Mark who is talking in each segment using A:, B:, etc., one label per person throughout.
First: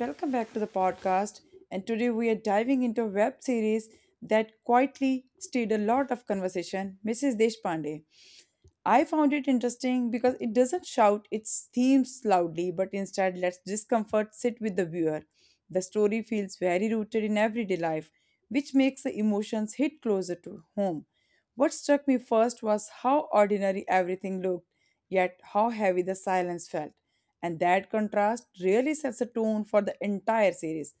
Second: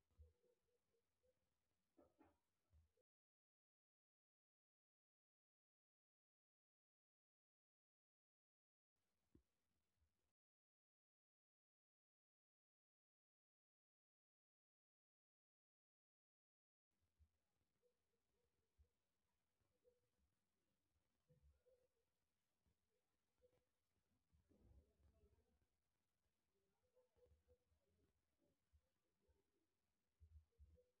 A: welcome back to the podcast. And today we are diving into a web series that quietly stirred a lot of conversation, Mrs. Deshpande. I found it interesting because it doesn't shout its themes loudly, but instead lets discomfort sit with the viewer. The story feels very rooted in everyday life, which makes the emotions hit closer to home. What struck me first was how ordinary everything looked, yet how heavy the silence felt. And that contrast really sets a tone for the entire series.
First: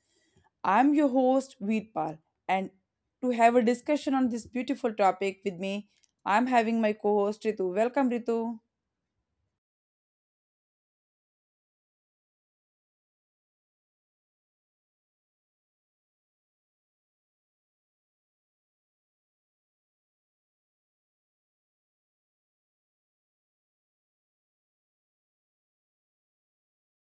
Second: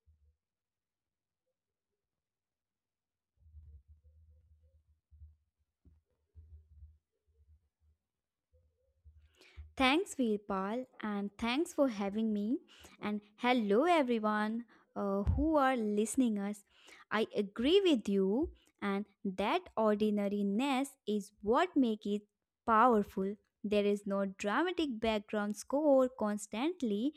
A: I'm your host, Veerpal, and to have a discussion on this beautiful topic with me, I'm having my co host Ritu. Welcome, Ritu.
B: Thanks, Veerpal, and thanks for having me. And hello, everyone who are listening us. I agree with you, and that ordinariness is what makes it powerful. There is no dramatic background score constantly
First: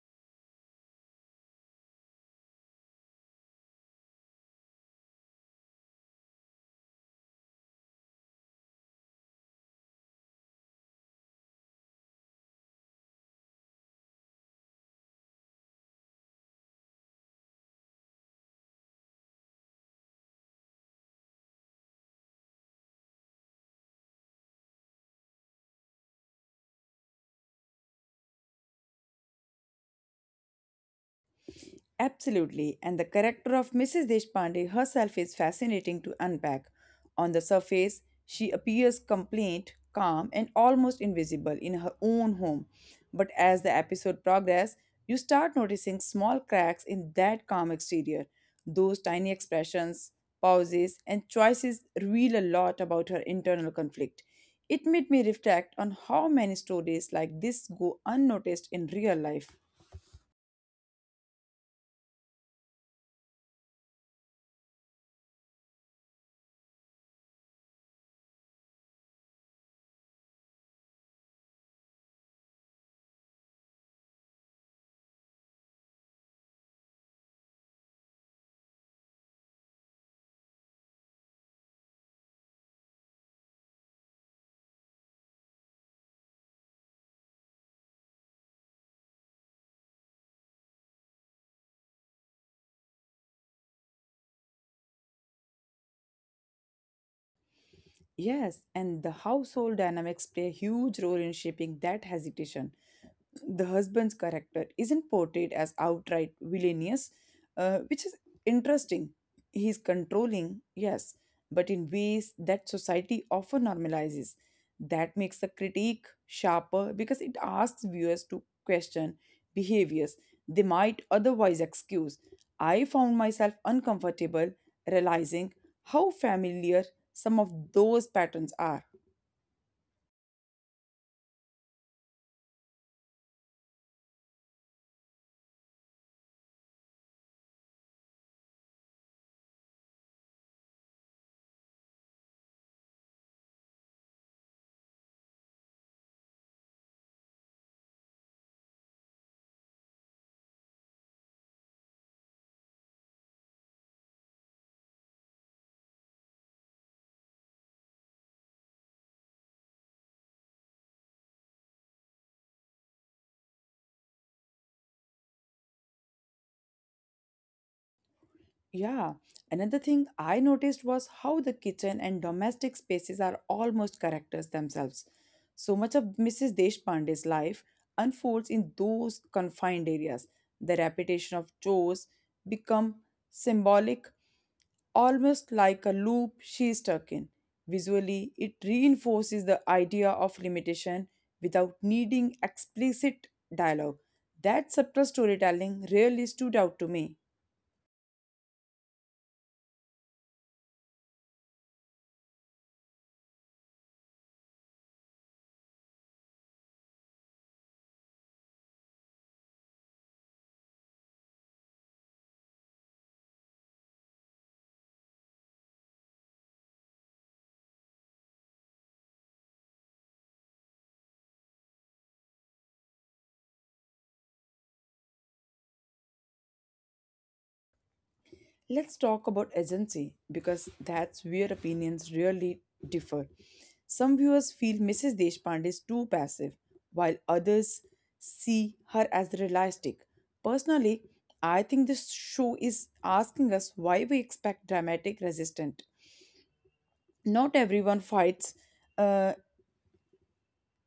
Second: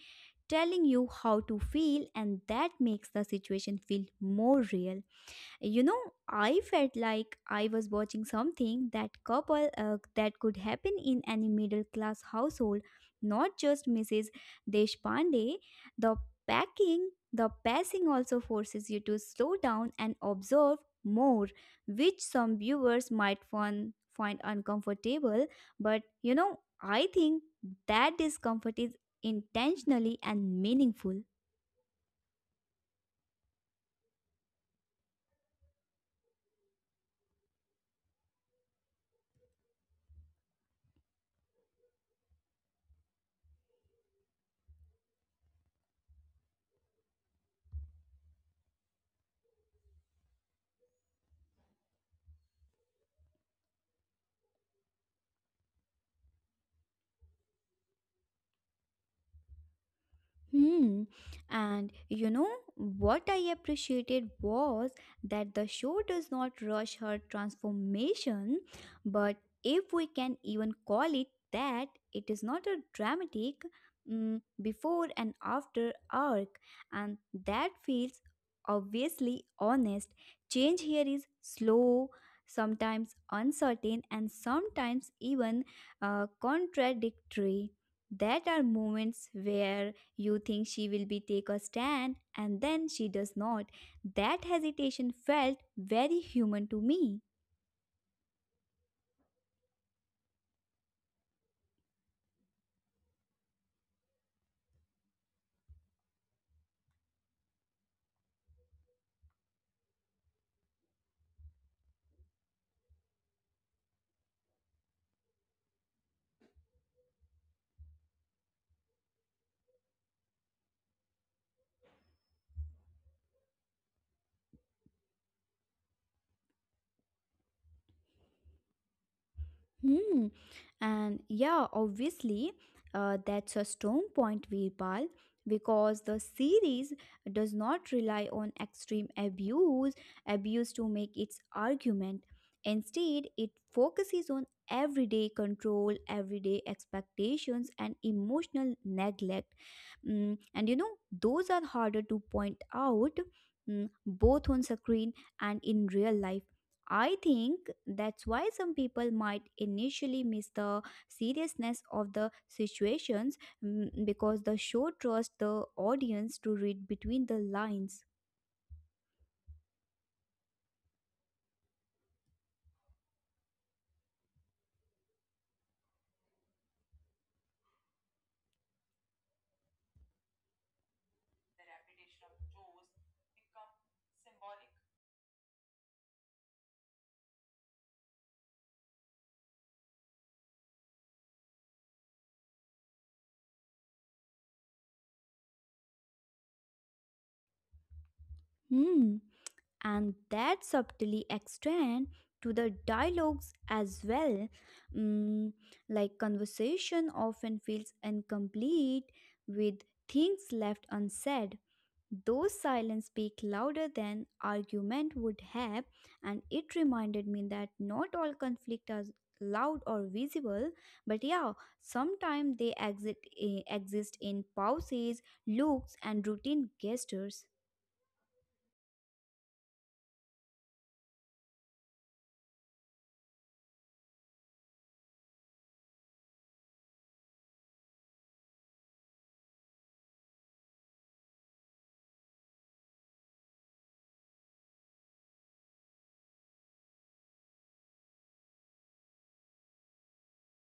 B: telling you how to feel, and that makes the situation feel more real. You know, I felt like I was watching something that couple that could happen in any middle class household, not just Mrs. Deshpande. The packing, the pacing also forces you to slow down and observe more, which some viewers might find uncomfortable, but you know, I think that discomfort is intentionally and meaningful.
A: Absolutely, and the character of Mrs. Deshpande herself is fascinating to unpack. On the surface, she appears complaint, calm, and almost invisible in her own home. But as the episode progresses, you start noticing small cracks in that calm exterior. Those tiny expressions, pauses, and choices reveal a lot about her internal conflict. It made me reflect on how many stories like this go unnoticed in real life.
B: Hmm. And you know what I appreciated was that the show does not rush her transformation, but if we can even call it that, it is not a dramatic before and after arc, and that feels obviously honest. Change here is slow, sometimes uncertain, and sometimes even contradictory. That are moments where you think she will be take a stand and then she does not. That hesitation felt very human to me.
A: Yes, and the household dynamics play a huge role in shaping that hesitation. The husband's character isn't portrayed as outright villainous, which is interesting. He's controlling, yes, but in ways that society often normalizes. That makes the critique sharper because it asks viewers to question behaviors they might otherwise excuse. I found myself uncomfortable realizing how familiar some of those patterns are.
B: Hmm. And yeah, obviously, that's a strong point, Virpal, because the series does not rely on abuse to make its argument. Instead, it focuses on everyday control, everyday expectations, and emotional neglect. And you know, those are harder to point out, both on screen and in real life. I think that's why some people might initially miss the seriousness of the situations, because the show trusts the audience to read between the lines.
A: Yeah, another thing I noticed was how the kitchen and domestic spaces are almost characters themselves. So much of Mrs. Deshpande's life unfolds in those confined areas. The repetition of chores become symbolic, almost like a loop she is stuck in. Visually, it reinforces the idea of limitation without needing explicit dialogue. That subtle storytelling really stood out to me.
B: Hmm. And that subtly extend to the dialogues as well. Mm, like conversation often feels incomplete with things left unsaid. Those silence speak louder than argument would have, and it reminded me that not all conflict are loud or visible, but yeah, sometimes exist in pauses, looks, and routine gestures.
A: Let's talk about agency because that's where opinions really differ. Some viewers feel Mrs. Deshpande is too passive, while others see her as realistic. Personally, I think this show is asking us why we expect dramatic resistance. Not everyone fights, uh,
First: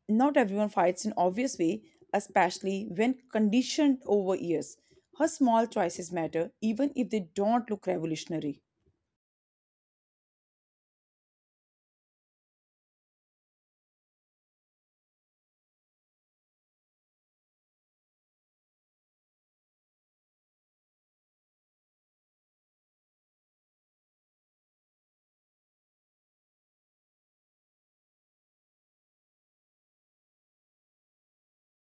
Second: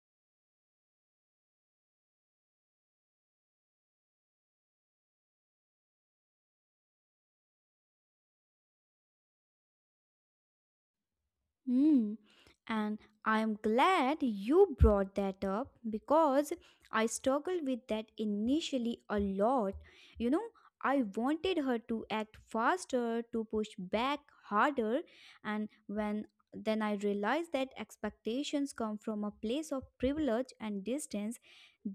A: Not everyone fights in obvious way, especially when conditioned over years. Her small choices matter, even if they don't look revolutionary.
B: Hmm. And I'm glad you brought that up because I struggled with that initially a lot. You know, I wanted her to act faster, to push back harder, and when then I realized that expectations come from a place of privilege and distance.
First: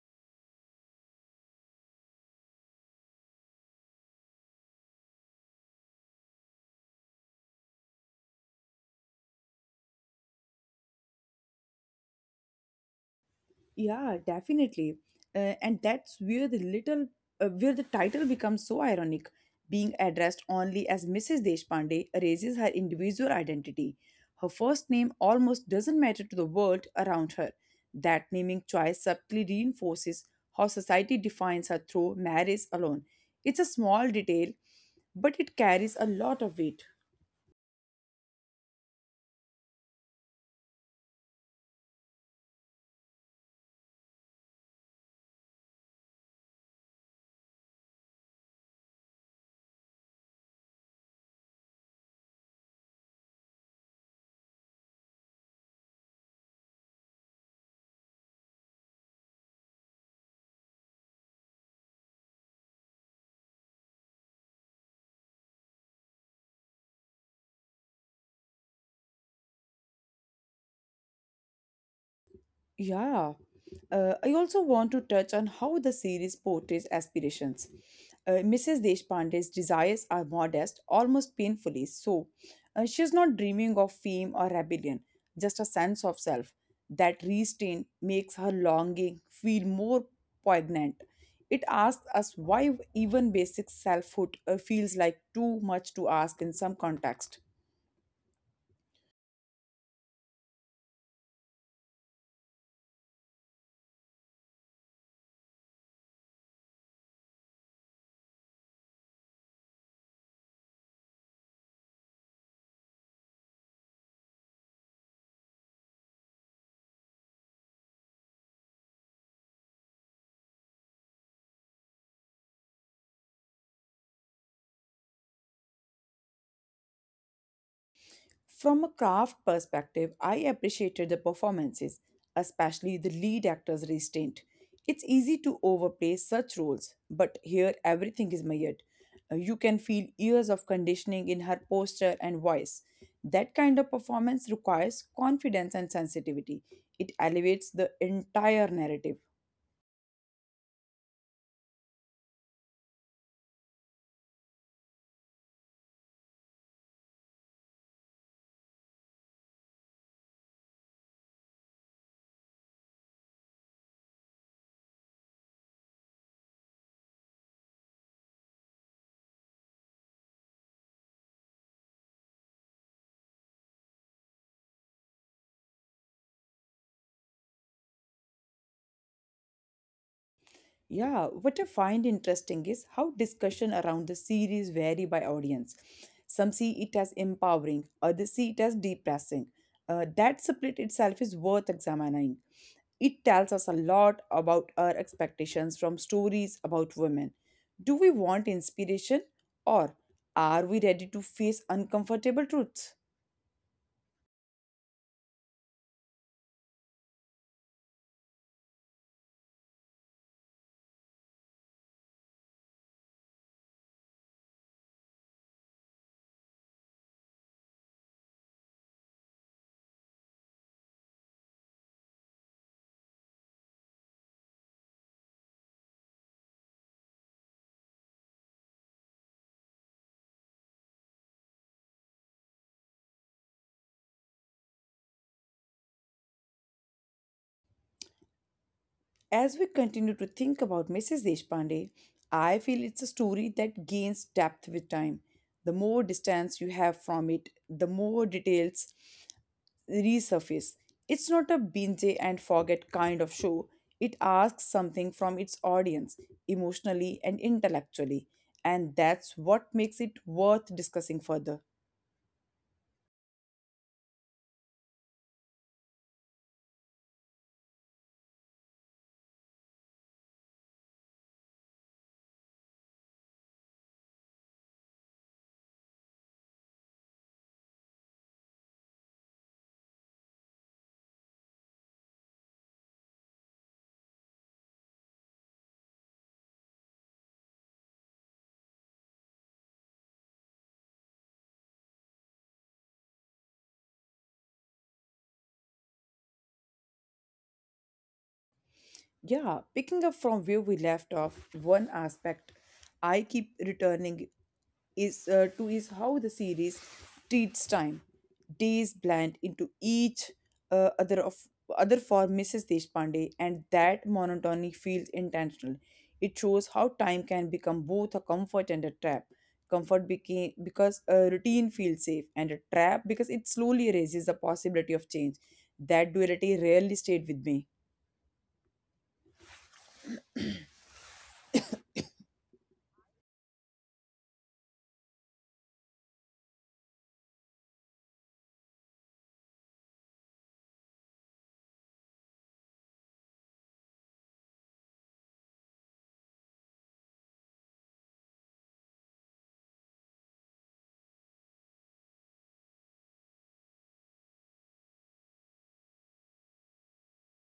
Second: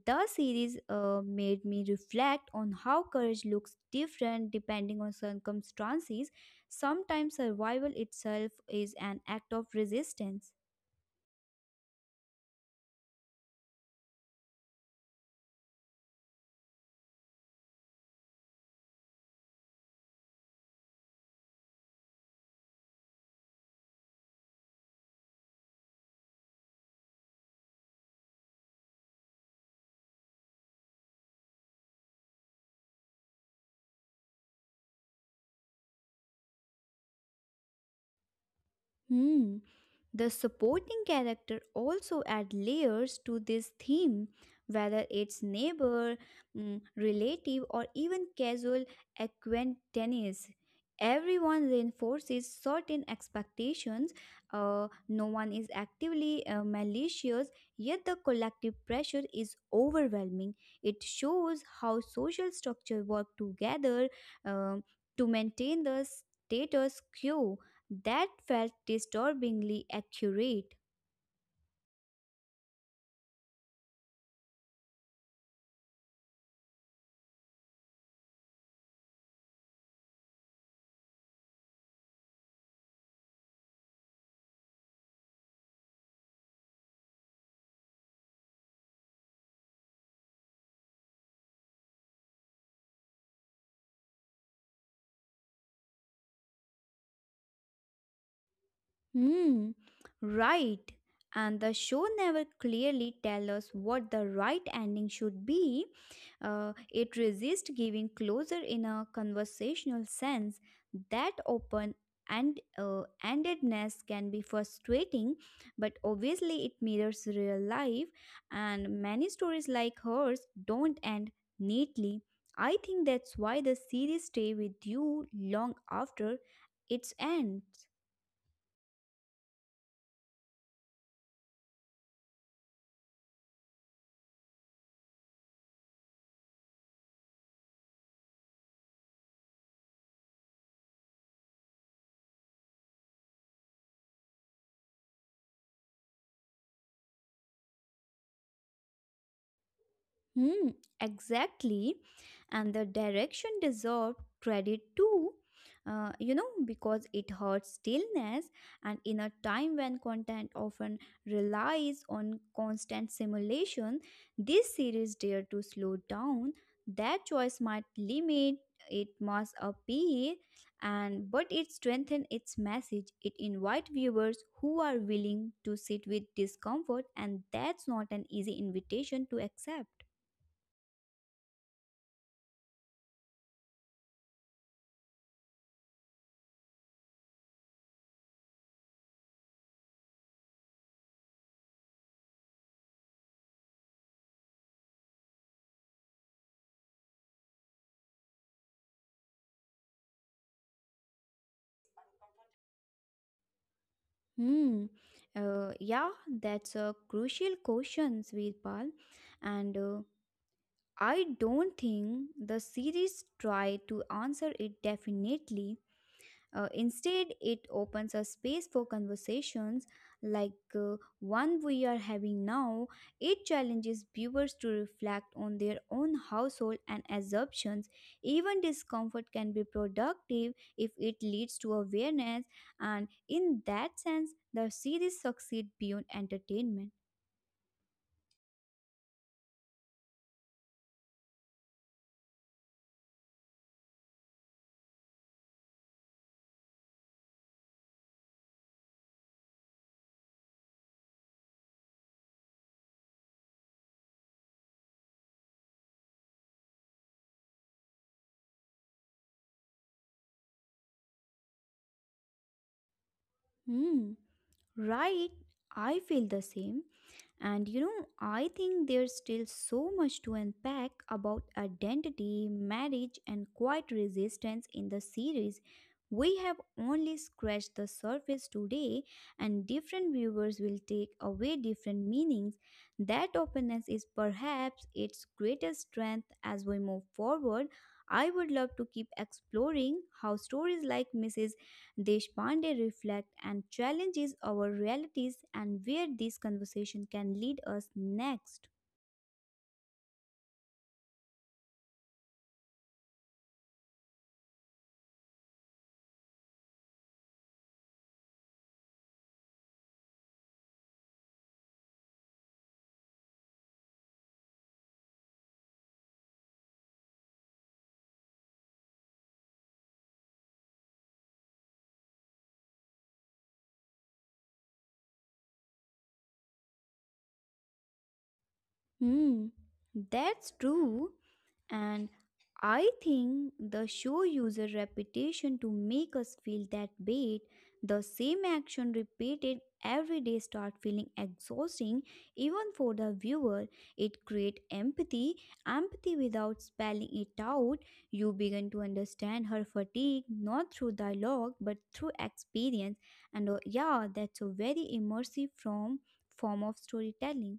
B: The series made me reflect on how courage looks different depending on circumstances. Sometimes survival itself is an act of resistance.
A: Yeah, definitely. And that's where where the title becomes so ironic. Being addressed only as Mrs. Deshpande erases her individual identity. Her first name almost doesn't matter to the world around her. That naming choice subtly reinforces how society defines her through marriage alone. It's a small detail, but it carries a lot of weight.
B: Hmm. The supporting character also add layers to this theme, whether it's neighbor, relative, or even casual acquaintance. Everyone reinforces certain expectations. No one is actively malicious, yet the collective pressure is overwhelming. It shows how social structure work together um, to maintain the status quo. That felt disturbingly accurate.
A: Yeah, I also want to touch on how the series portrays aspirations. Mrs. Deshpande's desires are modest, almost painfully so. She is not dreaming of fame or rebellion, just a sense of self. That restraint makes her longing feel more poignant. It asks us why even basic selfhood feels like too much to ask in some context.
B: Hmm, right. And the show never clearly tells us what the right ending should be. It resists giving closure in a conversational sense. That open and endedness can be frustrating, but obviously it mirrors real life, and many stories like hers don't end neatly. I think that's why the series stay with you long after its end.
A: From a craft perspective, I appreciated the performances, especially the lead actor's restraint. It's easy to overplay such roles, but here everything is measured. You can feel years of conditioning in her posture and voice. That kind of performance requires confidence and sensitivity. It elevates the entire narrative.
B: Hmm, exactly. And the direction deserved credit too. You know, because it hurts stillness, and in a time when content often relies on constant simulation, this series dare to slow down. That choice might limit it must appeal, and but it strengthens its message. It invites viewers who are willing to sit with discomfort, and that's not an easy invitation to accept.
A: Yeah, what I find interesting is how discussion around the series vary by audience. Some see it as empowering, others see it as depressing. That split itself is worth examining. It tells us a lot about our expectations from stories about women. Do we want inspiration or are we ready to face uncomfortable truths?
B: Hmm. Yeah, that's a crucial question, Svirpal. And I don't think the series tried to answer it definitely. Instead, it opens a space for conversations like one we are having now. It challenges viewers to reflect on their own household and assumptions. Even discomfort can be productive if it leads to awareness, and in that sense, the series succeed beyond entertainment.
A: As we continue to think about Mrs. Deshpande, I feel it's a story that gains depth with time. The more distance you have from it, the more details resurface. It's not a binge and forget kind of show. It asks something from its audience, emotionally and intellectually, and that's what makes it worth discussing further.
B: Hmm, right, I feel the same. And you know, I think there's still so much to unpack about identity, marriage, and quiet resistance in the series. We have only scratched the surface today, and different viewers will take away different meanings. That openness is perhaps its greatest strength as we move forward. I would love to keep exploring how stories like Mrs. Deshpande reflect and challenges our realities and where this conversation can lead us next.
A: Yeah, picking up from where we left off, one aspect I keep returning is to is how the series treats time. Days blend into each uh, other of other for Mrs. Deshpande, and that monotony feels intentional. It shows how time can become both a comfort and a trap. Comfort became because a routine feels safe, and a trap because it slowly erases the possibility of change. That duality rarely stayed with me.
B: Hmm, that's true. And I think the show user repetition to make us feel that bait, the same action repeated every day start feeling exhausting even for the viewer. It create empathy without spelling it out. You begin to understand her fatigue not through dialogue but through experience. And yeah, that's a very immersive from form of storytelling.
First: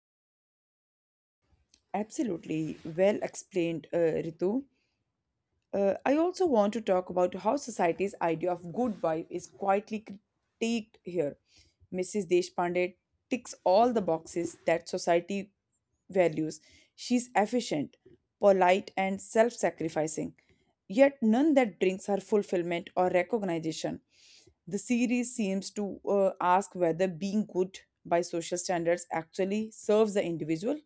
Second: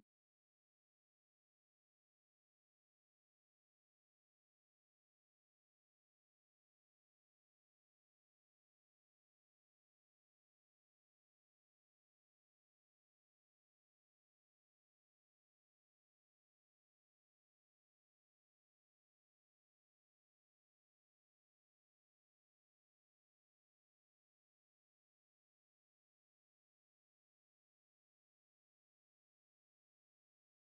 A: Absolutely well explained, Ritu. I also want to talk about how society's idea of good wife is quietly critiqued here. Mrs. Deshpande ticks all the boxes that society values. She's efficient, polite, and self sacrificing, yet none that brings her fulfillment or recognition. The series seems to ask whether being good by social standards actually serves the individual.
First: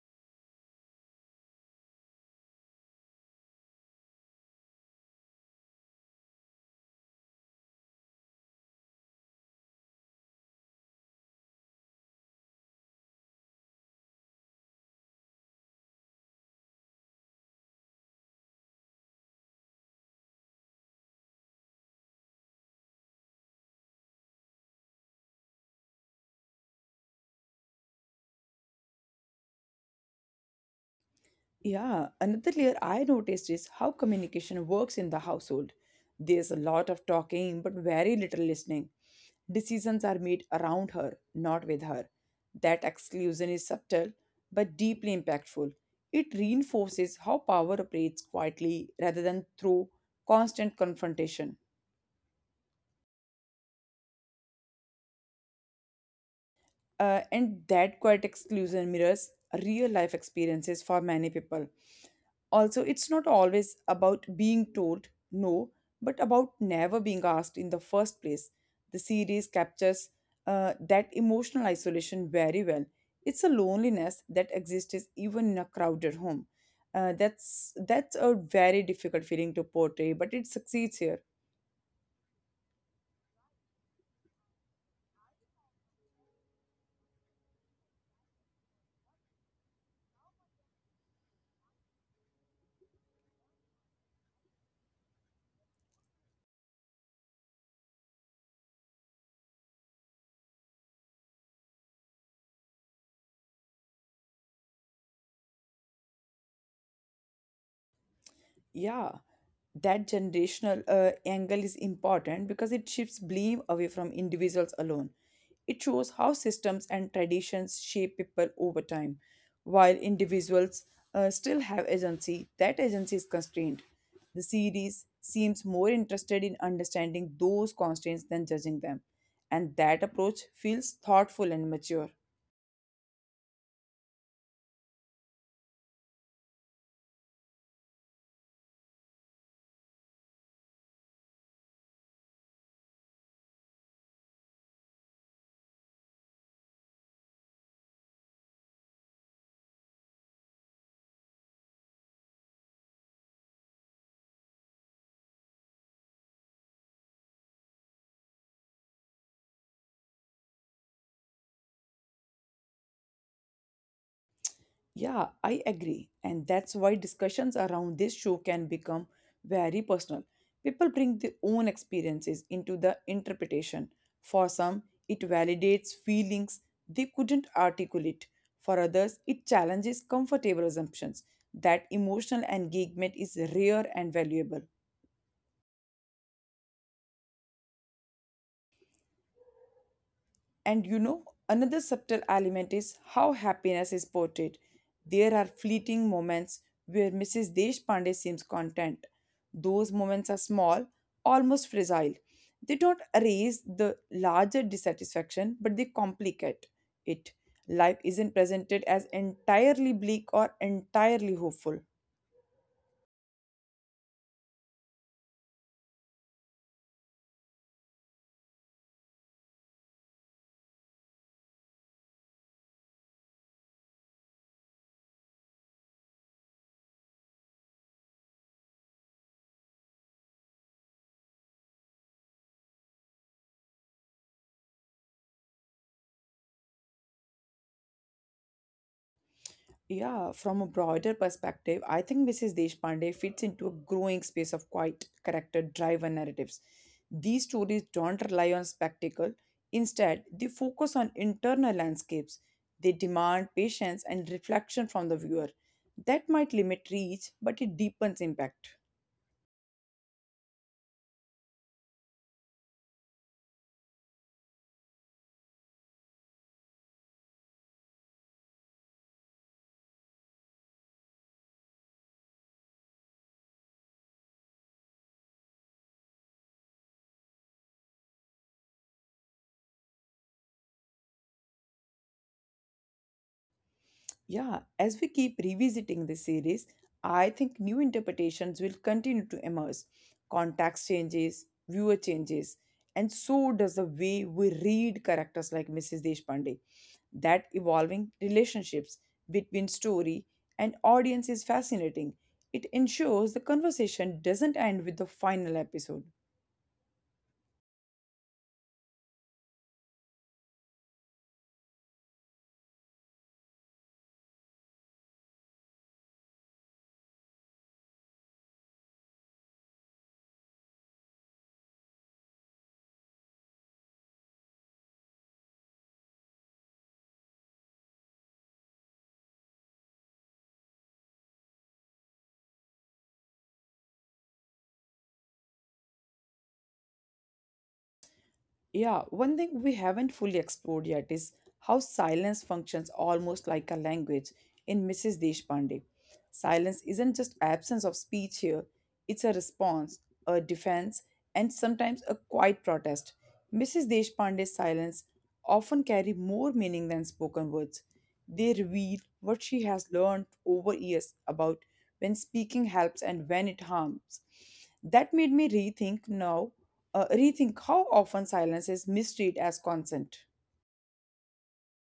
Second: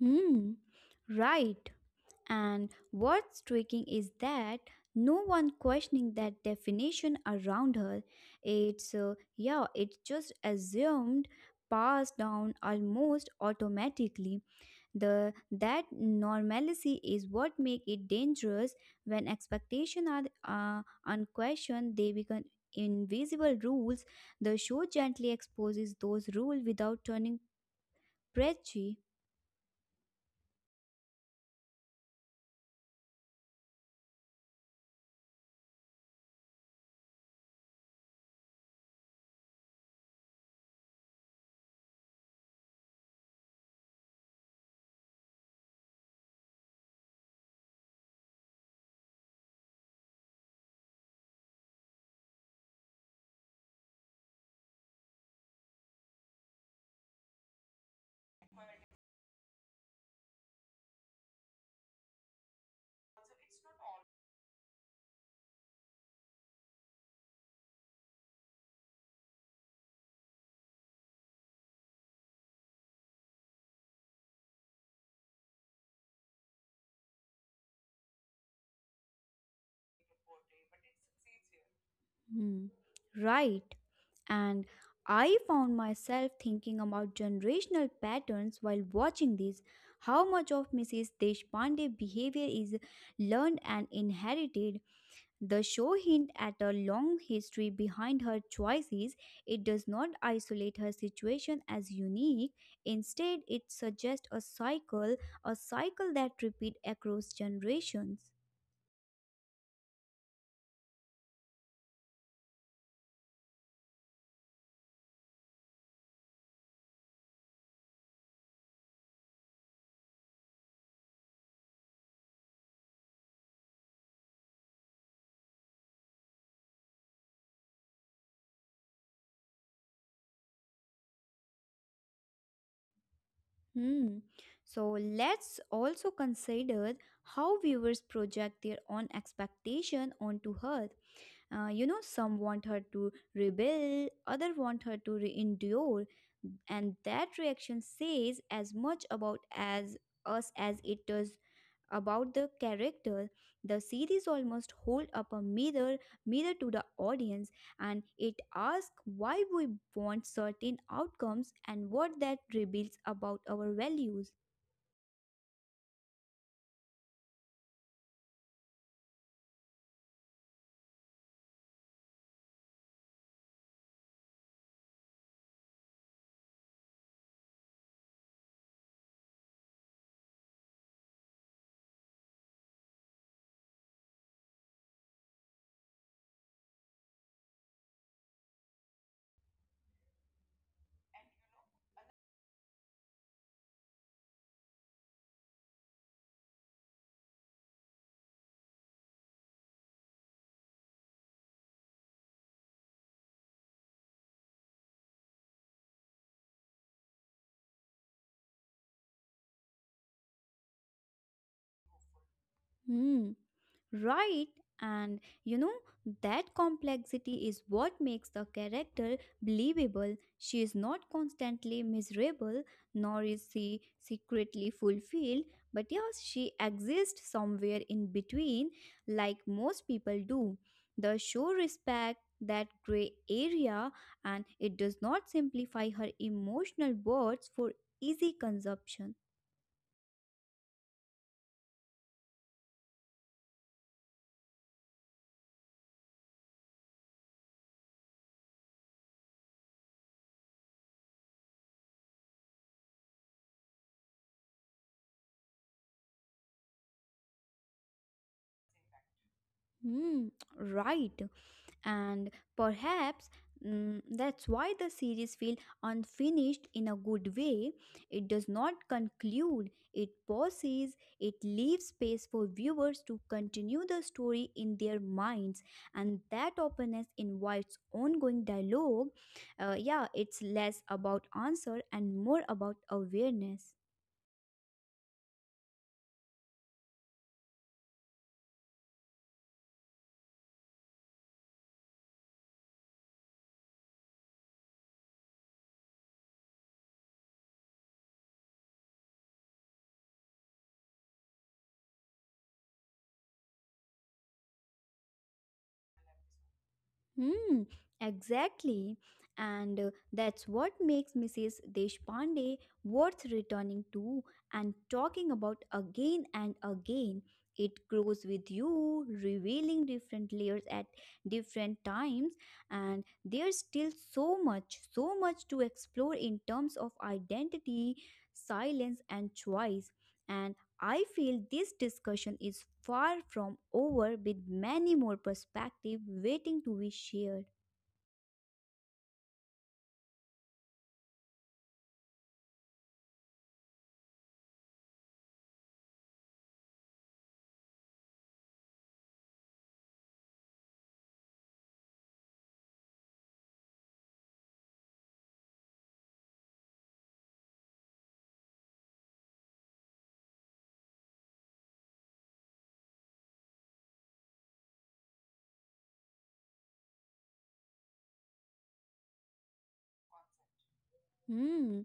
B: Hmm, right. And what's striking is that no one questioning that definition around her. It's, yeah, it's just assumed, passed down almost automatically. The That normalcy is what make it dangerous. When expectations are unquestioned, they become invisible rules. The show gently exposes those rules without turning preachy.
A: Yeah, another layer I noticed is how communication works in the household. There's a lot of talking, but very little listening. Decisions are made around her, not with her. That exclusion is subtle, but deeply impactful. It reinforces how power operates quietly rather than through constant confrontation. And that quiet exclusion mirrors real life experiences for many people. Also, it's not always about being told no, but about never being asked in the first place. The series captures that emotional isolation very well. It's a loneliness that exists even in a crowded home. That's a very difficult feeling to portray, but it succeeds here.
B: Hmm, right. And I found myself thinking about generational patterns while watching this. How much of Mrs. Deshpande behavior is learned and inherited? The show hints at a long history behind her choices. It does not isolate her situation as unique. Instead, it suggests a cycle that repeats across generations.
A: Yeah, that generational angle is important because it shifts blame away from individuals alone. It shows how systems and traditions shape people over time, while individuals still have agency. That agency is constrained. The series seems more interested in understanding those constraints than judging them, and that approach feels thoughtful and mature.
B: Hmm. So let's also consider how viewers project their own expectation onto her. You know, some want her to rebel, other want her to endure, and that reaction says as much about as us as it does about the character. The series almost hold up a mirror to the audience, and it asks why we want certain outcomes and what that reveals about our values.
A: Yeah, I agree. And that's why discussions around this show can become very personal. People bring their own experiences into the interpretation. For some, it validates feelings they couldn't articulate. For others, it challenges comfortable assumptions. That emotional engagement is rare and valuable. And you know, another subtle element is how happiness is portrayed. There are fleeting moments where Mrs. Deshpande seems content. Those moments are small, almost fragile. They don't erase the larger dissatisfaction, but they complicate it. Life isn't presented as entirely bleak or entirely hopeful.
B: Hmm. Right. And you know, that complexity is what makes the character believable. She is not constantly miserable, nor is she secretly fulfilled, but yes, she exists somewhere in between, like most people do. The show respects that gray area, and it does not simplify her emotional words for easy consumption.
A: Yeah, from a broader perspective, I think Mrs. Deshpande fits into a growing space of quiet character driven narratives. These stories don't rely on spectacle, instead, they focus on internal landscapes. They demand patience and reflection from the viewer. That might limit reach, but it deepens impact.
B: Hmm, right. And perhaps, that's why the series feels unfinished in a good way. It does not conclude, it pauses, it leaves space for viewers to continue the story in their minds, and that openness invites ongoing dialogue. Yeah, it's less about answer and more about awareness.
A: Yeah, as we keep revisiting this series, I think new interpretations will continue to emerge. Context changes, viewer changes, and so does the way we read characters like Mrs. Deshpande. That evolving relationships between story and audience is fascinating. It ensures the conversation doesn't end with the final episode.
B: Hmm, exactly. And that's what makes Mrs. Deshpande worth returning to and talking about again and again. It grows with you, revealing different layers at different times, and there's still so much to explore in terms of identity, silence, and choice. And I feel this discussion is far from over with many more perspectives waiting to be shared.
A: Yeah, one thing we haven't fully explored yet is how silence functions almost like a language in Mrs. Deshpande. Silence isn't just absence of speech here, it's a response, a defense, and sometimes a quiet protest. Mrs. Deshpande's silence often carry more meaning than spoken words. They reveal what she has learned over years about when speaking helps and when it harms. That made me rethink how often silence is mistreated as consent.
B: Hmm,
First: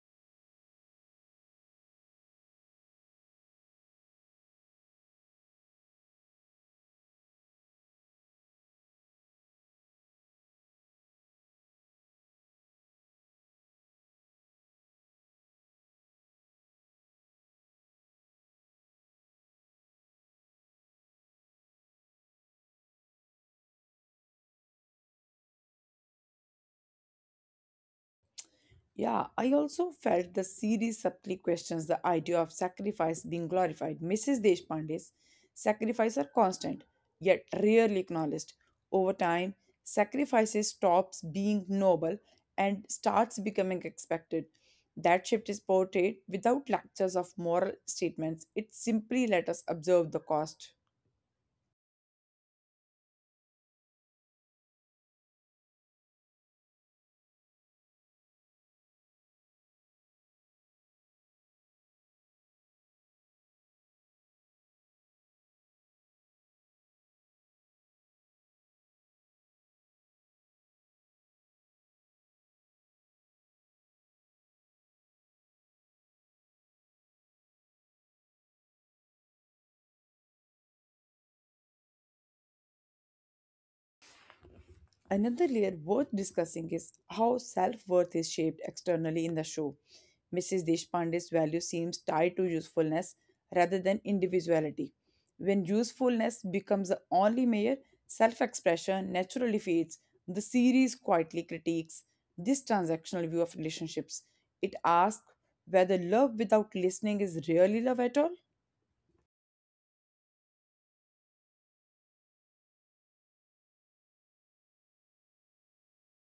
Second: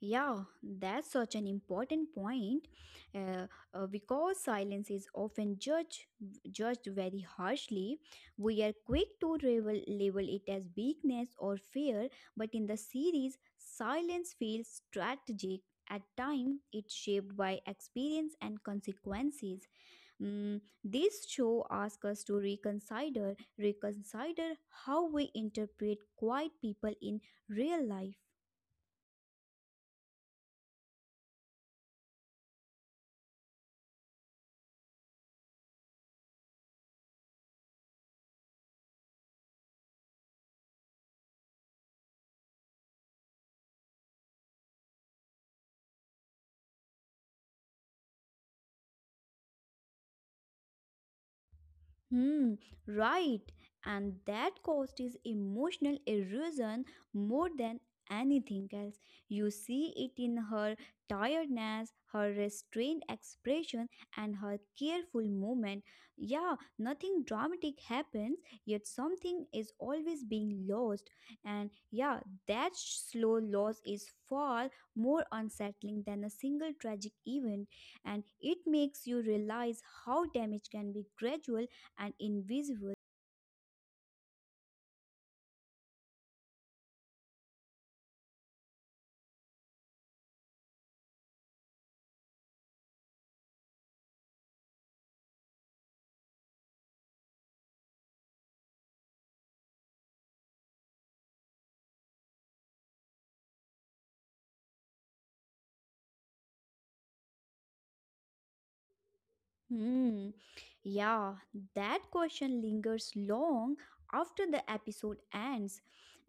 B: yeah, that's such an important point, uh, because silence is often judged very harshly. We are quick to label it as weakness or fear, but in the series, silence feels strategic. At time, it's shaped by experience and consequences. This show asks us to reconsider how we interpret quiet people in real life.
A: Yeah, I also felt the series subtly questions the idea of sacrifice being glorified. Mrs. Deshpande's sacrifices are constant, yet rarely acknowledged. Over time, sacrifices stops being noble and starts becoming expected. That shift is portrayed without lectures of moral statements. It simply let us observe the cost.
B: Hmm, right. And that cost is emotional erosion more than anything else. You see it in her tiredness, her restrained expression, and her careful movement. Yeah, nothing dramatic happens, yet something is always being lost. And yeah, that slow loss is far more unsettling than a single tragic event. And it makes you realize how damage can be gradual and invisible.
A: Another layer worth discussing is how self worth is shaped externally in the show. Mrs. Deshpande's value seems tied to usefulness rather than individuality. When usefulness becomes the only measure, self expression naturally fades. The series quietly critiques this transactional view of relationships. It asks whether love without listening is really love at all.
B: Hmm. Yeah, that question lingers long after the episode ends.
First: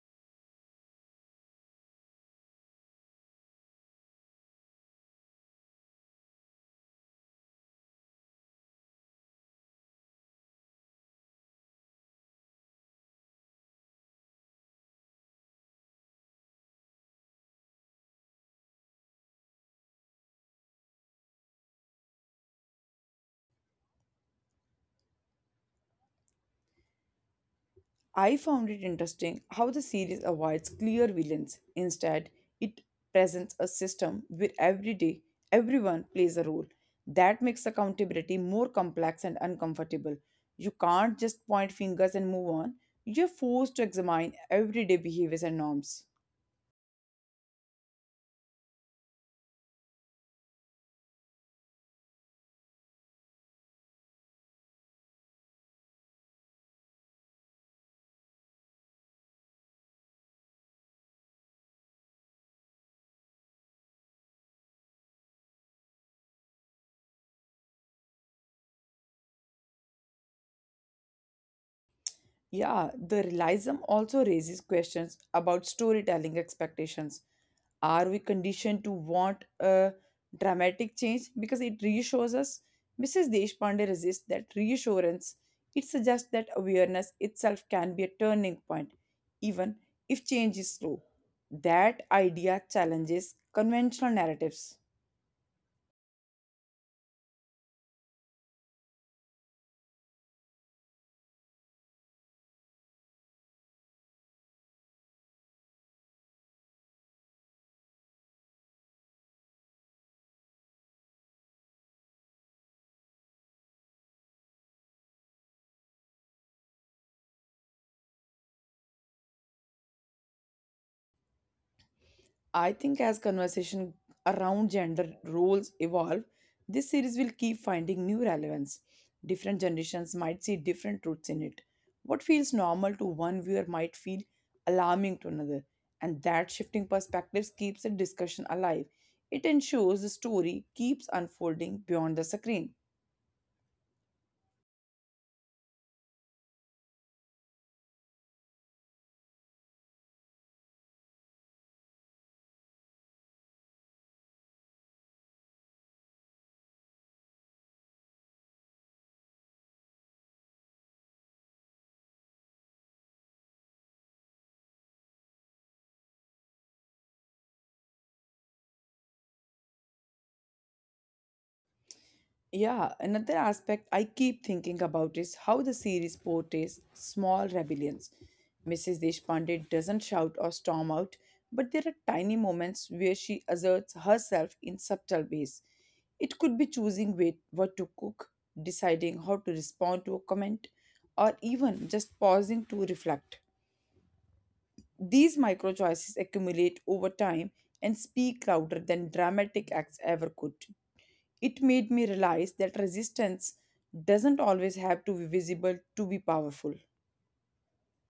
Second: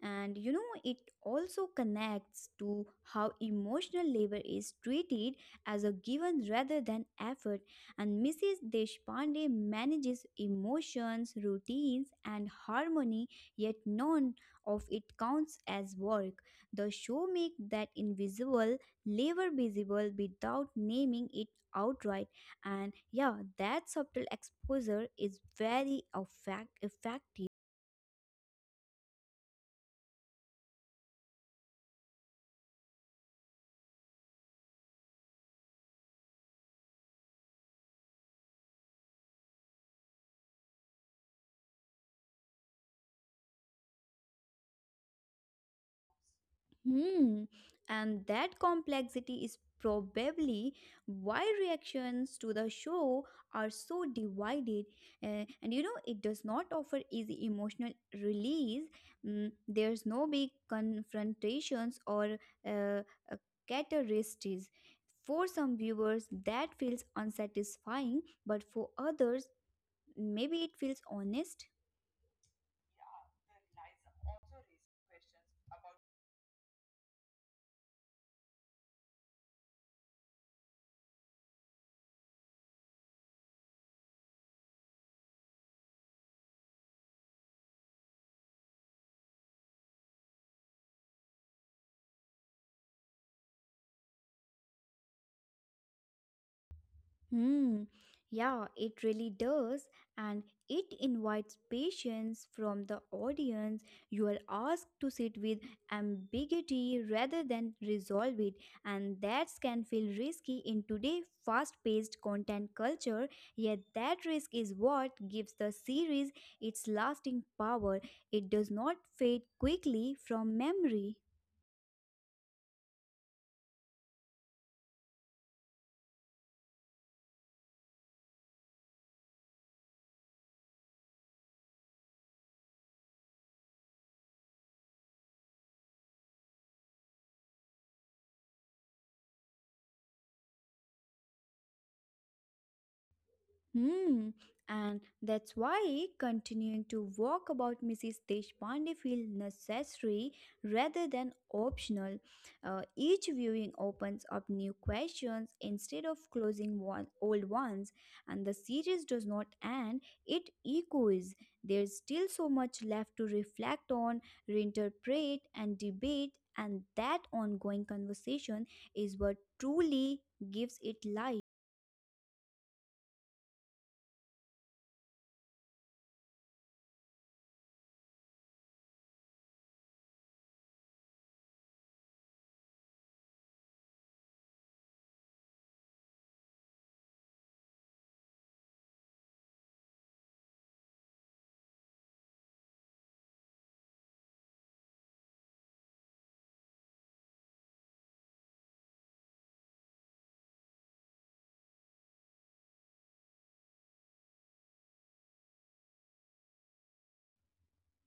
B: And you know, it also connects to how emotional labor is treated as a given rather than effort. And Mrs. Deshpande manages emotions, routines, and harmony, yet none of it counts as work. The show makes that invisible labor visible without naming it outright. And yeah, that subtle exposure is very effective.
A: I found it interesting how the series avoids clear villains. Instead, it presents a system where every day everyone plays a role. That makes accountability more complex and uncomfortable. You can't just point fingers and move on. You're forced to examine everyday behaviors and norms.
B: Hmm. And that complexity is probably why reactions to the show are so divided. And you know, it does not offer easy emotional release. There's no big confrontations or uh, uh, catharsis. For some viewers that feels unsatisfying, but for others maybe it feels honest.
A: Yeah, the realism also raises questions about storytelling expectations. Are we conditioned to want a dramatic change because it reassures us? Mrs. Deshpande resists that reassurance. It suggests that awareness itself can be a turning point, even if change is slow. That idea challenges conventional narratives.
B: Hmm. Yeah, it really does. And it invites patience from the audience. You are asked to sit with ambiguity rather than resolve it. And that can feel risky in today's fast paced content culture. Yet, that risk is what gives the series its lasting power. It does not fade quickly from memory.
A: I think as conversation around gender roles evolve, this series will keep finding new relevance. Different generations might see different truths in it. What feels normal to one viewer might feel alarming to another, and that shifting perspectives keeps the discussion alive. It ensures the story keeps unfolding beyond the screen.
B: Hmm, and that's why continuing to walk about Mrs. Deshpande feels necessary rather than optional. Each viewing opens up new questions instead of closing old ones, and the series does not end, it echoes. There's still so much left to reflect on, reinterpret, and debate, and that ongoing conversation is what truly gives it life.
A: Yeah, another aspect I keep thinking about is how the series portrays small rebellions. Mrs. Deshpande doesn't shout or storm out, but there are tiny moments where she asserts herself in subtle ways. It could be choosing wait, what to cook, deciding how to respond to a comment, or even just pausing to reflect. These micro choices accumulate over time and speak louder than dramatic acts ever could. It made me realize that resistance doesn't always have to be visible to be powerful.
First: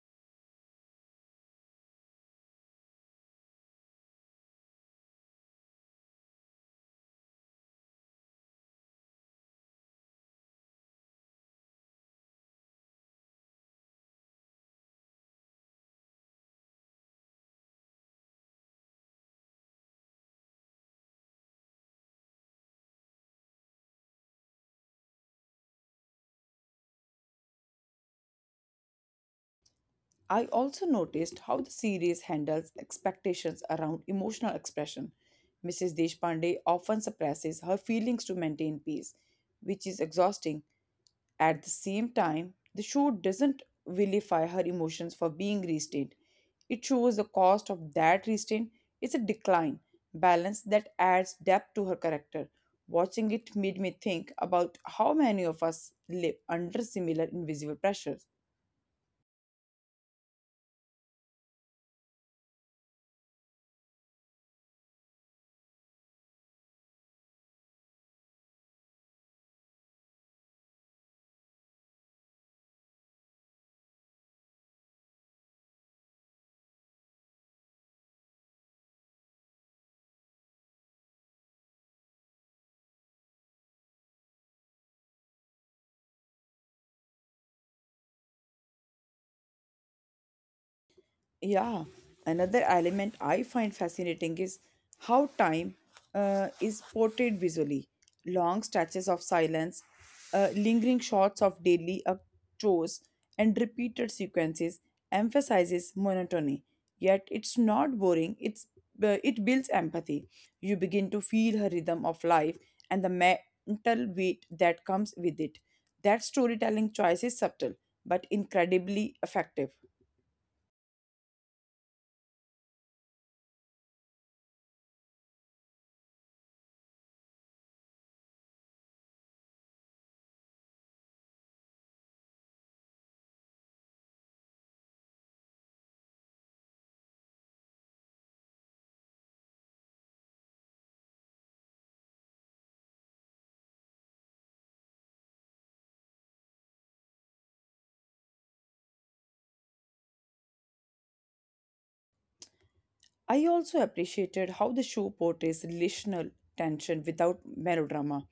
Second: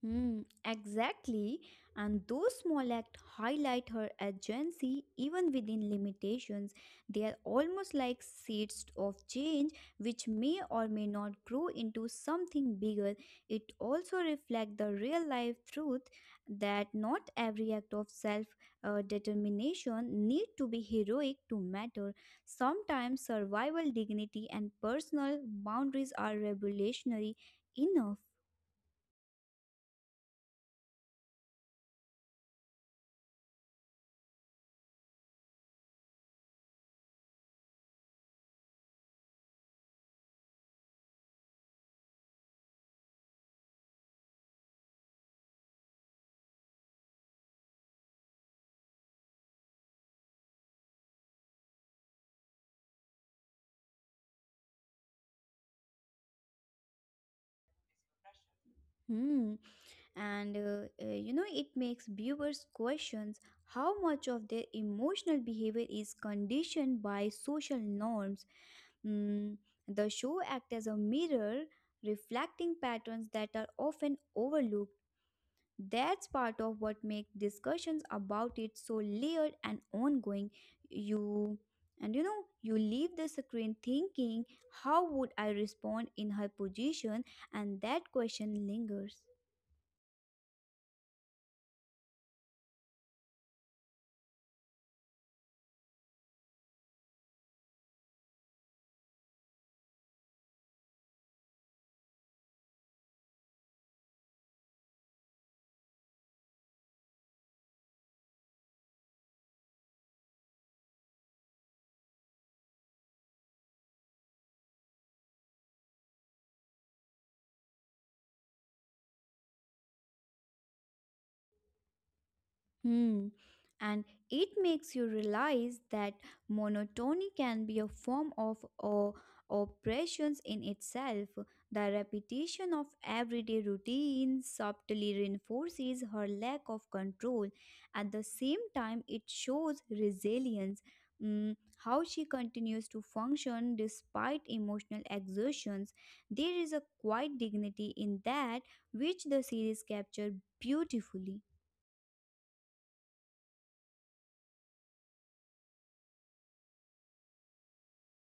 B: Hmm, exactly. And those small acts highlight her agency even within limitations. They are almost like seeds of change which may or may not grow into something bigger. It also reflects the real life truth that not every act of self determination need to be heroic to matter. Sometimes survival dignity and personal boundaries are revolutionary enough.
A: I also noticed how the series handles expectations around emotional expression. Mrs. Deshpande often suppresses her feelings to maintain peace, which is exhausting. At the same time, the show doesn't vilify her emotions for being restrained. It shows the cost of that restraint is a decline, balance that adds depth to her character. Watching it made me think about how many of us live under similar invisible pressures.
B: Hmm. And it makes viewers questions how much of their emotional behavior is conditioned by social norms. Mm, the show acts as a mirror reflecting patterns that are often overlooked. That's part of what makes discussions about it so layered and ongoing. You and you know you leave the screen thinking, how would I respond in her position? And that question lingers.
A: Yeah, another element I find fascinating is how time is portrayed visually. Long stretches of silence, lingering shots of daily chores, and repeated sequences emphasizes monotony. Yet it's not boring. It builds empathy. You begin to feel her rhythm of life and the mental weight that comes with it. That storytelling choice is subtle but incredibly effective.
B: Hmm. And it makes you realize that monotony can be a form of oppressions in itself. The repetition of everyday routine subtly reinforces her lack of control. At the same time, it shows resilience, how she continues to function despite emotional exertions. There is a quiet dignity in that, which the series captured beautifully.
A: I also appreciated how the show portrays relational tension without melodrama.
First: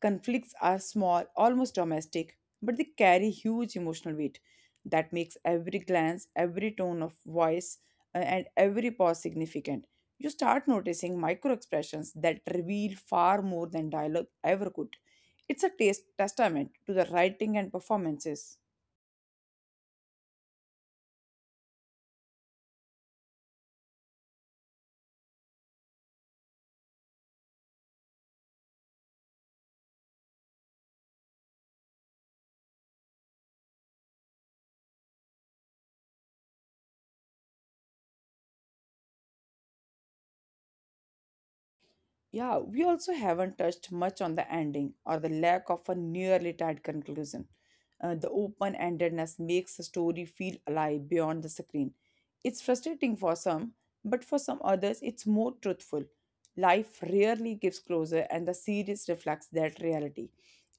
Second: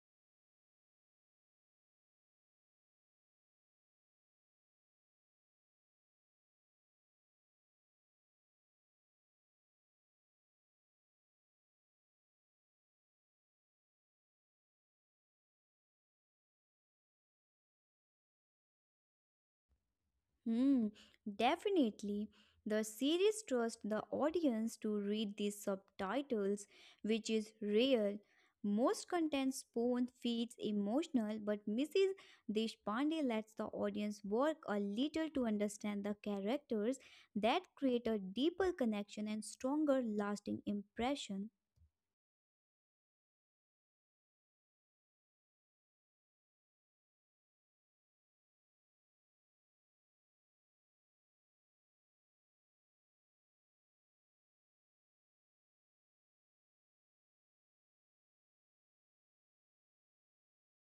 A: Conflicts are small, almost domestic, but they carry huge emotional weight that makes every glance, every tone of voice, and every pause significant. You start noticing micro expressions that reveal far more than dialogue ever could. It's a taste testament to the writing and performances.
B: Hmm, definitely. The series trusts the audience to read these subtitles, which is rare. Most content spoon feeds emotional, but Mrs. Deshpande lets the audience work a little to understand the characters that create a deeper connection and stronger lasting impression.
A: Yeah, we also haven't touched much on the ending or the lack of a nearly tied conclusion. The open endedness makes the story feel alive beyond the screen. It's frustrating for some, but for some others, it's more truthful. Life rarely gives closure, and the series reflects that reality.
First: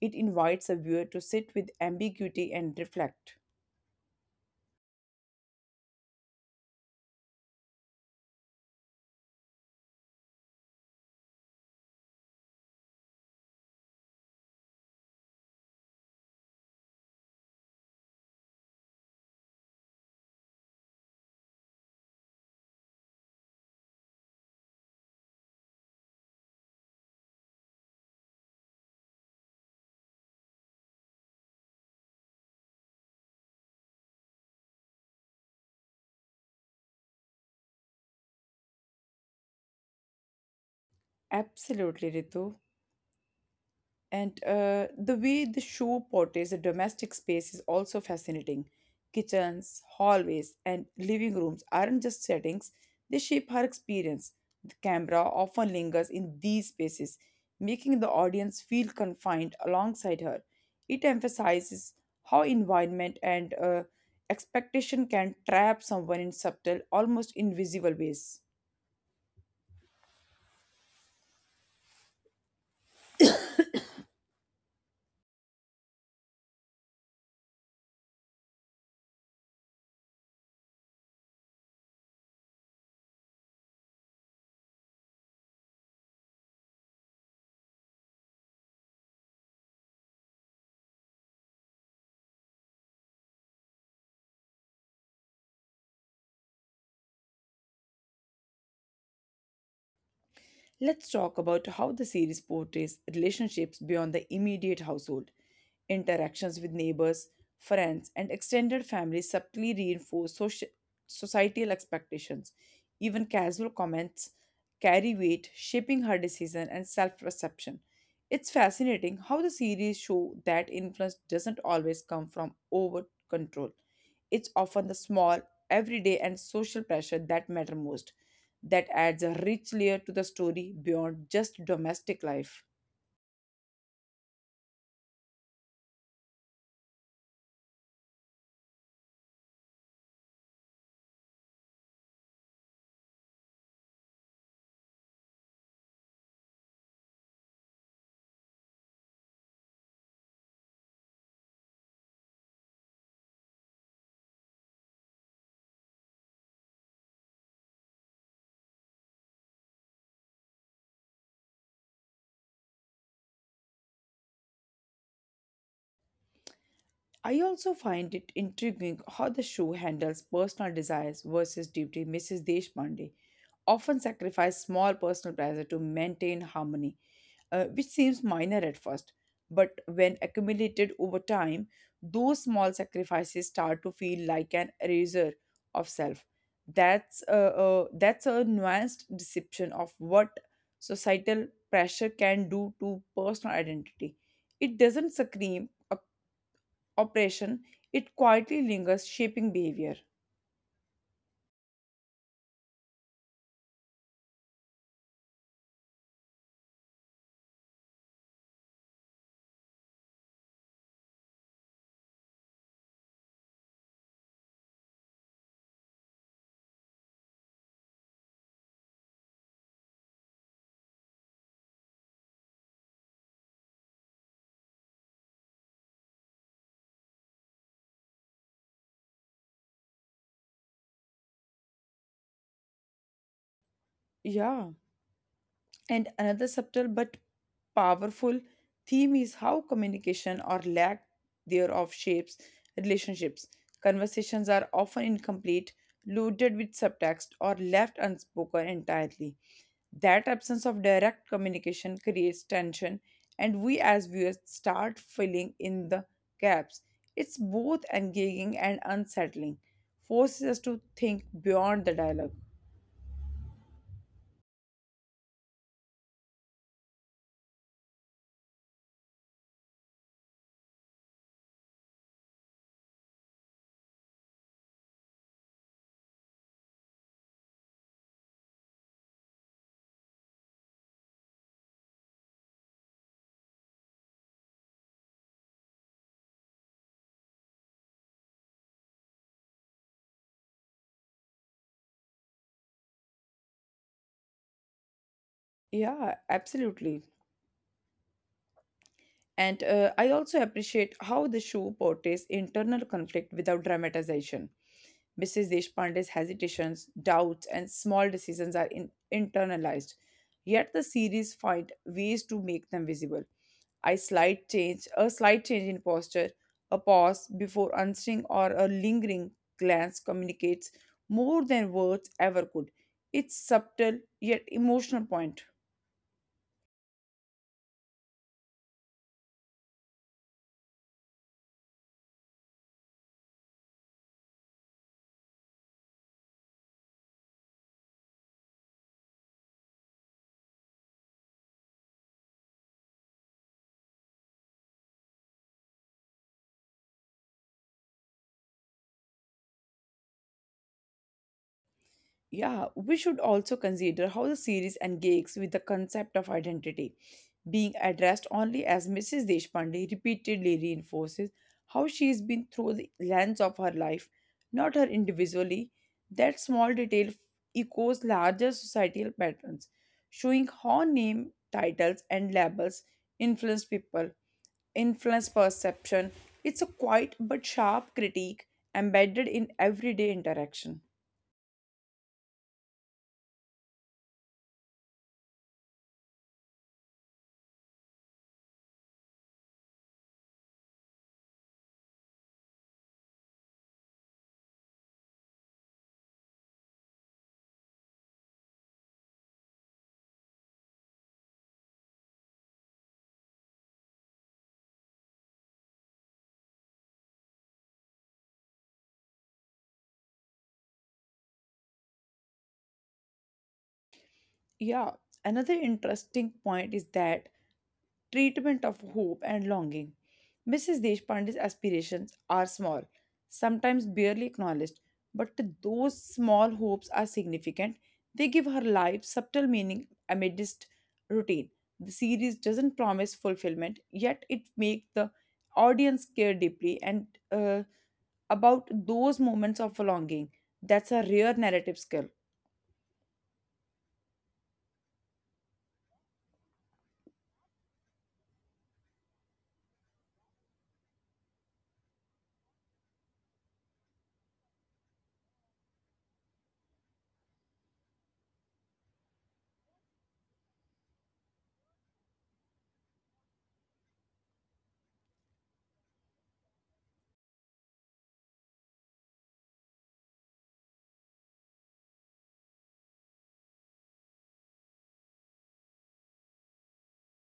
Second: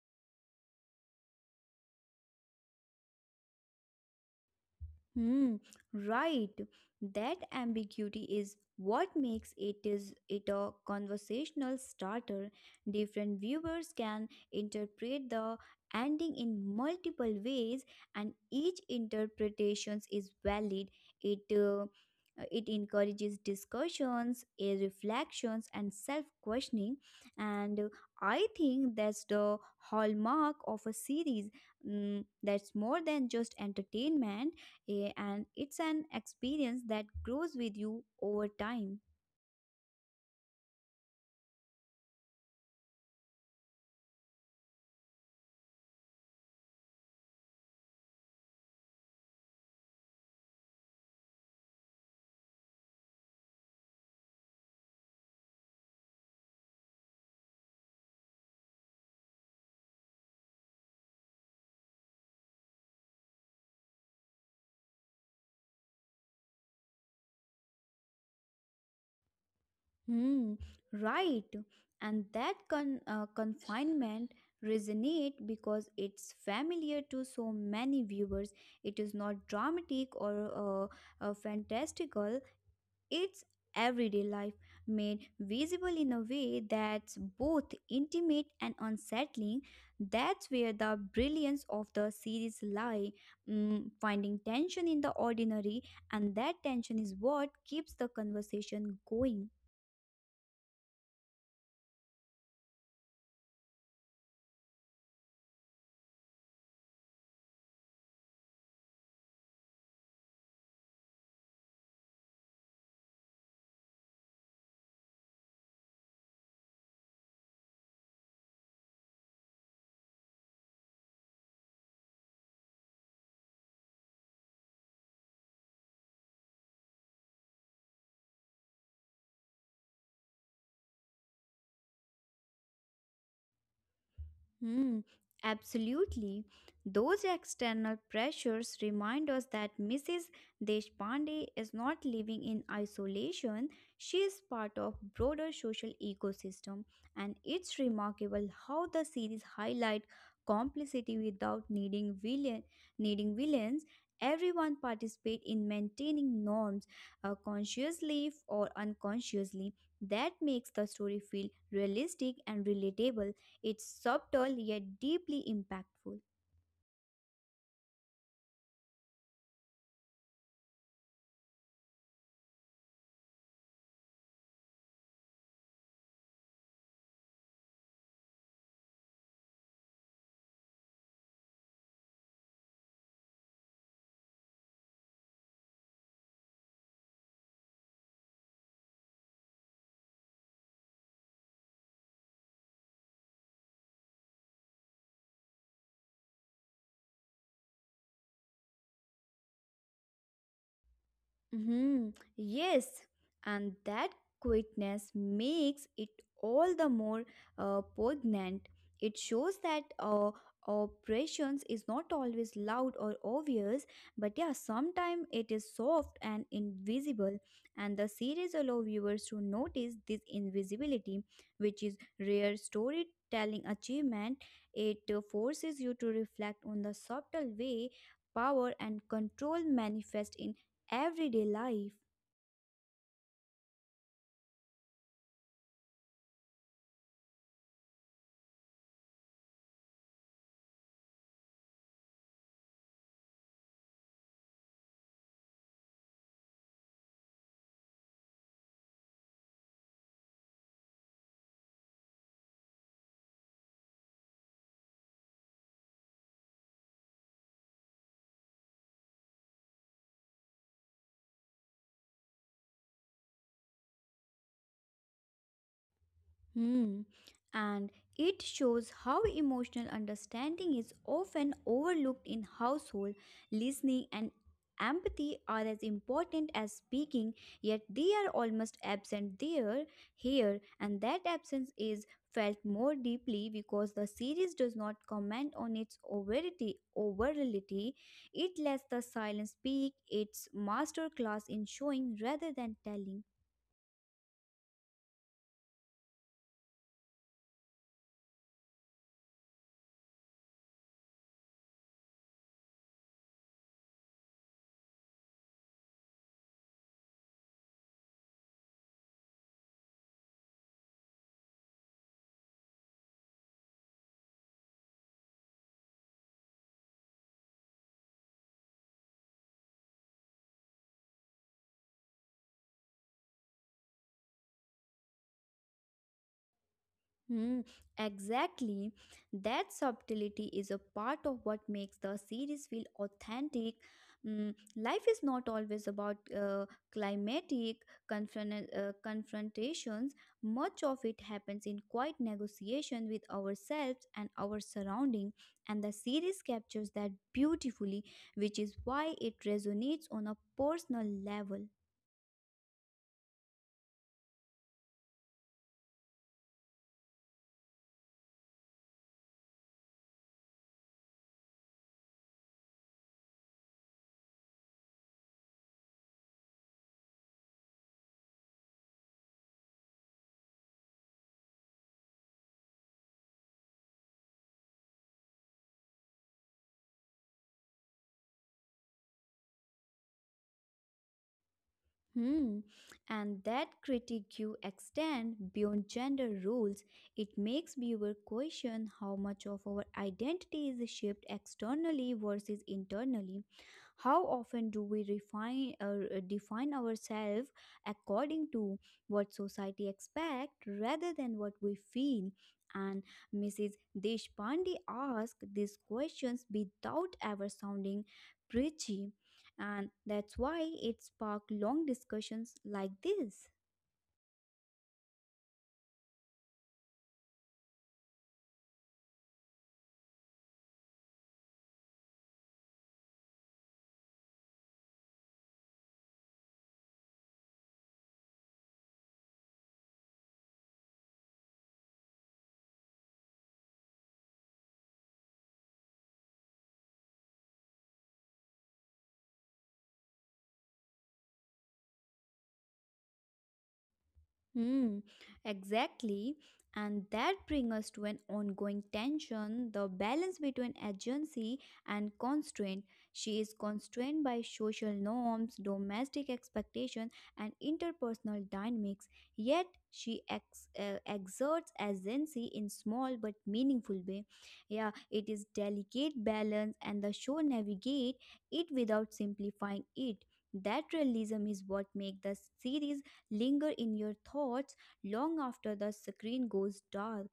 A: It invites a viewer to sit with ambiguity and reflect.
B: Hmm, right. That ambiguity is what makes it, is it a conversational starter. Different viewers can interpret the ending in multiple ways, and each interpretations is valid. It uh, it encourages discussions, reflections, and self-questioning. And I think that's the hallmark of a series. That's more than just entertainment. And it's an experience that grows with you over time.
A: Absolutely, Ritu. And the way the show portrays a domestic space is also fascinating. Kitchens, hallways, and living rooms aren't just settings, they shape her experience. The camera often lingers in these spaces, making the audience feel confined alongside her. It emphasizes how environment and expectation can trap someone in subtle, almost invisible ways.
B: Hmm, right. And that confinement resonate because it's familiar to so many viewers. It is not dramatic or fantastical. It's everyday life made visible in a way that's both intimate and unsettling. That's where the brilliance of the series lie, finding tension in the ordinary, and that tension is what keeps the conversation going.
A: Let's talk about how the series portrays relationships beyond the immediate household. Interactions with neighbors, friends, and extended family subtly reinforce societal expectations. Even casual comments carry weight, shaping her decision and self perception. It's fascinating how the series show that influence doesn't always come from over control. It's often the small, everyday, and social pressure that matter most that adds a rich layer to the story beyond just domestic life.
B: Hmm, absolutely. Those external pressures remind us that Mrs. Deshpande is not living in isolation. She is part of broader social ecosystem, and it's remarkable how the series highlight complicity without needing villains. Everyone participate in maintaining norms, consciously or unconsciously. That makes the story feel realistic and relatable. It's subtle yet deeply impactful.
A: I also find it intriguing how the show handles personal desires versus duty. Mrs. Deshpande often sacrificed small personal pleasure to maintain harmony, which seems minor at first, but when accumulated over time, those small sacrifices start to feel like an eraser of self. That's a nuanced deception of what societal pressure can do to personal identity. It doesn't scream oppression, it quietly lingers, shaping behavior.
B: Hmm. Yes, and that quietness makes it all the more poignant. It shows that operations is not always loud or obvious, but yeah, sometimes it is soft and invisible. And the series allow viewers to notice this invisibility, which is rare storytelling achievement. It forces you to reflect on the subtle way power and control manifest in everyday life.
A: Yeah. And another subtle but powerful theme is how communication or lack thereof shapes relationships. Conversations are often incomplete, loaded with subtext, or left unspoken entirely. That absence of direct communication creates tension, and we as viewers start filling in the gaps. It's both engaging and unsettling, forces us to think beyond the dialogue.
B: Hmm. And it shows how emotional understanding is often overlooked in household. Listening and empathy are as important as speaking, yet they are almost absent here, and that absence is felt more deeply because the series does not comment on its overality. It lets the silence speak its master class in showing rather than telling.
A: Yeah, absolutely. And I also appreciate how the show portrays internal conflict without dramatization. Mrs. Deshpande's hesitations, doubts, and small decisions are internalized, yet the series find ways to make them visible. A slight change in posture, a pause before answering, or a lingering glance communicates more than words ever could. It's subtle yet emotional point.
B: Hmm, exactly. That subtlety is a part of what makes the series feel authentic. Life is not always about climatic confrontations. Much of it happens in quiet negotiation with ourselves and our surrounding, and the series captures that beautifully, which is why it resonates on a personal level.
A: Yeah, we should also consider how the series engages with the concept of identity. Being addressed only as Mrs. Deshpande repeatedly reinforces how she has been through the lens of her life, not her individually. That small detail echoes larger societal patterns, showing how name, titles, and labels influence people, influence perception. It's a quiet but sharp critique embedded in everyday interaction.
B: Hmm. And that critique you extend beyond gender roles, it makes viewer question how much of our identity is shaped externally versus internally. How often do we refine define ourselves according to what society expects rather than what we feel? And Mrs. Deshpande asked these questions without ever sounding preachy, and that's why it sparked long discussions like this.
A: Yeah, another interesting point is that treatment of hope and longing. Mrs. Deshpande's aspirations are small, sometimes barely acknowledged, but those small hopes are significant. They give her life subtle meaning amidst routine. The series doesn't promise fulfillment, yet it makes the audience care deeply and about those moments of longing. That's a rare narrative skill.
B: Hmm, exactly. And that brings us to an ongoing tension, the balance between agency and constraint. She is constrained by social norms, domestic expectations, and interpersonal dynamics, yet she exerts agency in small but meaningful way. Yeah, it is delicate balance, and the show navigate it without simplifying it. That realism is what makes the series linger in your thoughts long after the screen goes dark.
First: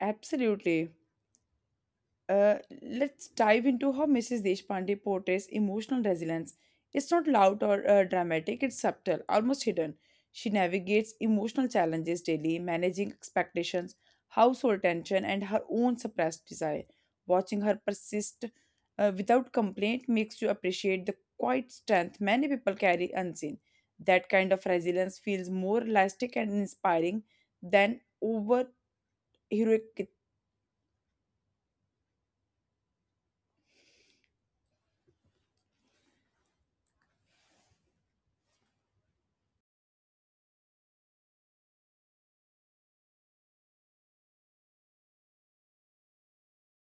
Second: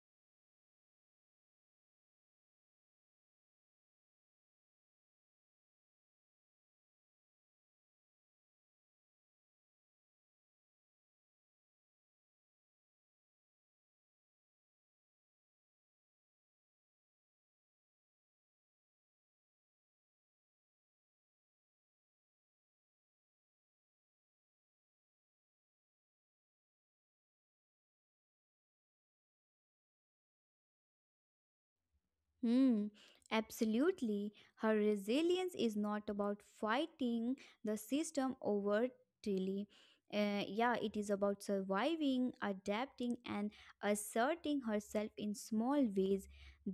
A: Absolutely. Uh, let's dive into how Mrs. Deshpande portrays emotional resilience. It's not loud or dramatic, it's subtle, almost hidden. She navigates emotional challenges daily, managing expectations, household tension, and her own suppressed desire. Watching her persist without complaint makes you appreciate the quiet strength many people carry unseen. That kind of resilience feels more elastic and inspiring than over heroic.
B: Hmm, absolutely. Her resilience is not about fighting the system overtly. Yeah, it is about surviving, adapting, and asserting herself in small ways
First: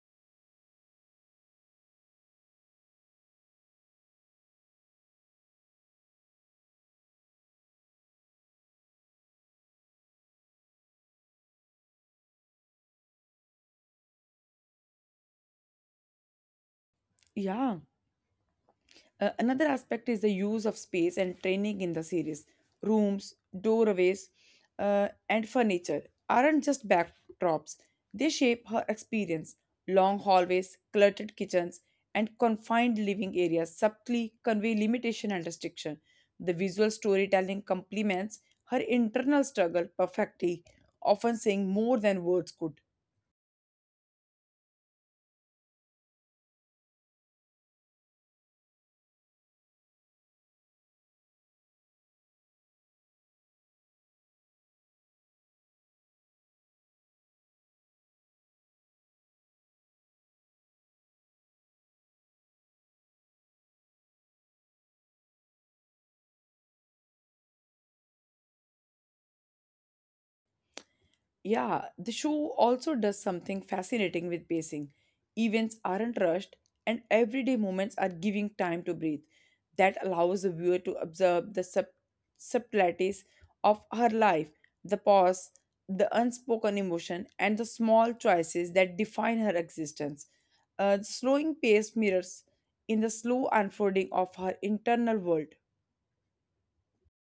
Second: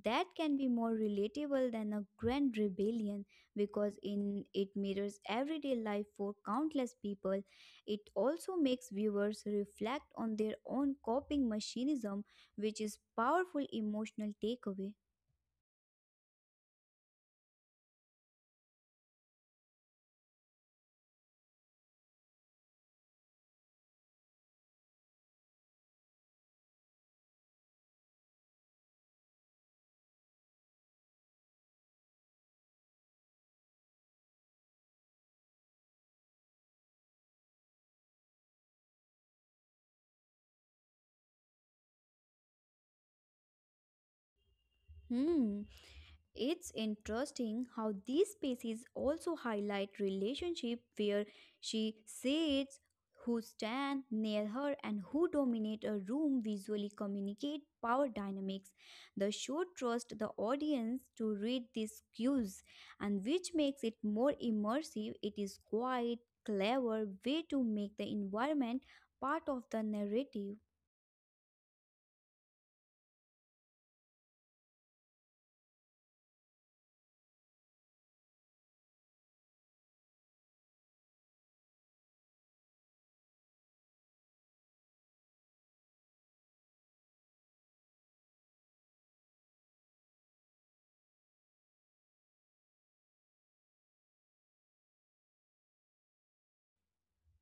B: that can be more relatable than a grand rebellion because in it mirrors everyday life for countless people. It also makes viewers reflect on their own coping mechanism, which is powerful emotional takeaway.
A: Yeah. Another aspect is the use of space and training in the series. Rooms, doorways, and furniture aren't just backdrops, they shape her experience. Long hallways, cluttered kitchens, and confined living areas subtly convey limitation and restriction. The visual storytelling complements her internal struggle perfectly, often saying more than words could.
B: Hmm. It's interesting how these species also highlight relationship where she says who stand near her and who dominate a room visually communicate power dynamics. The show trusts the audience to read these cues and which makes it more immersive. It is quite clever way to make the environment part of the narrative.
A: Yeah, the show also does something fascinating with pacing. Events aren't rushed, and everyday moments are giving time to breathe. That allows the viewer to observe the subtleties of her life, the pause, the unspoken emotion, and the small choices that define her existence. The slowing pace mirrors in the slow unfolding of her internal world.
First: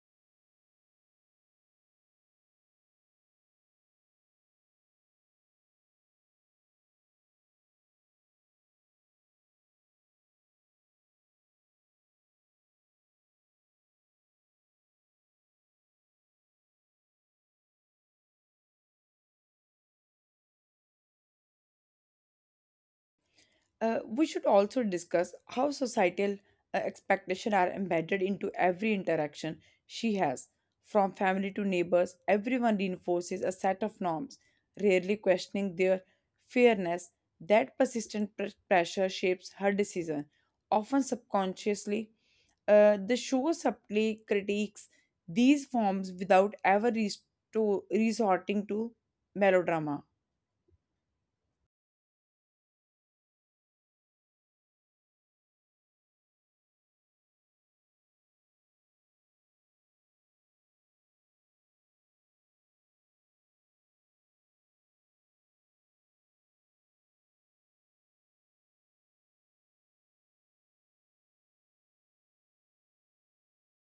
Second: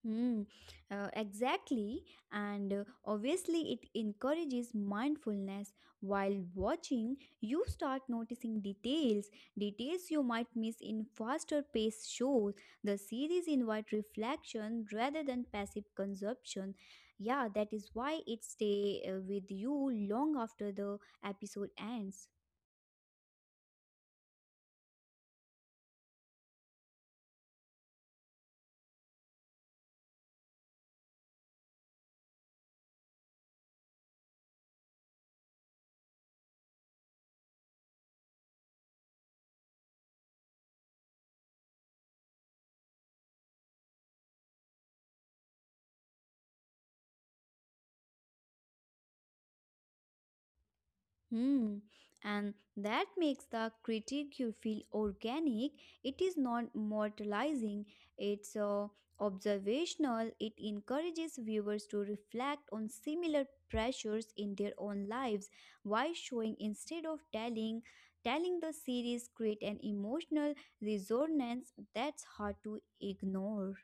B: Hmm. Exactly, and obviously, it encourages mindfulness. While watching, you start noticing details, details you might miss in faster paced shows. The series invite reflection rather than passive consumption. Yeah, that is why it stay with you long after the episode ends.
A: We should also discuss how societal expectations are embedded into every interaction she has. From family to neighbors, everyone reinforces a set of norms, rarely questioning their fairness. That persistent pressure shapes her decision, often subconsciously. The show subtly critiques these forms without ever resorting to melodrama.
B: Hmm. And that makes the critique you feel organic. It is not moralizing, it's observational. It encourages viewers to reflect on similar pressures in their own lives. Why showing instead of telling? Telling the series create an emotional resonance that's hard to ignore.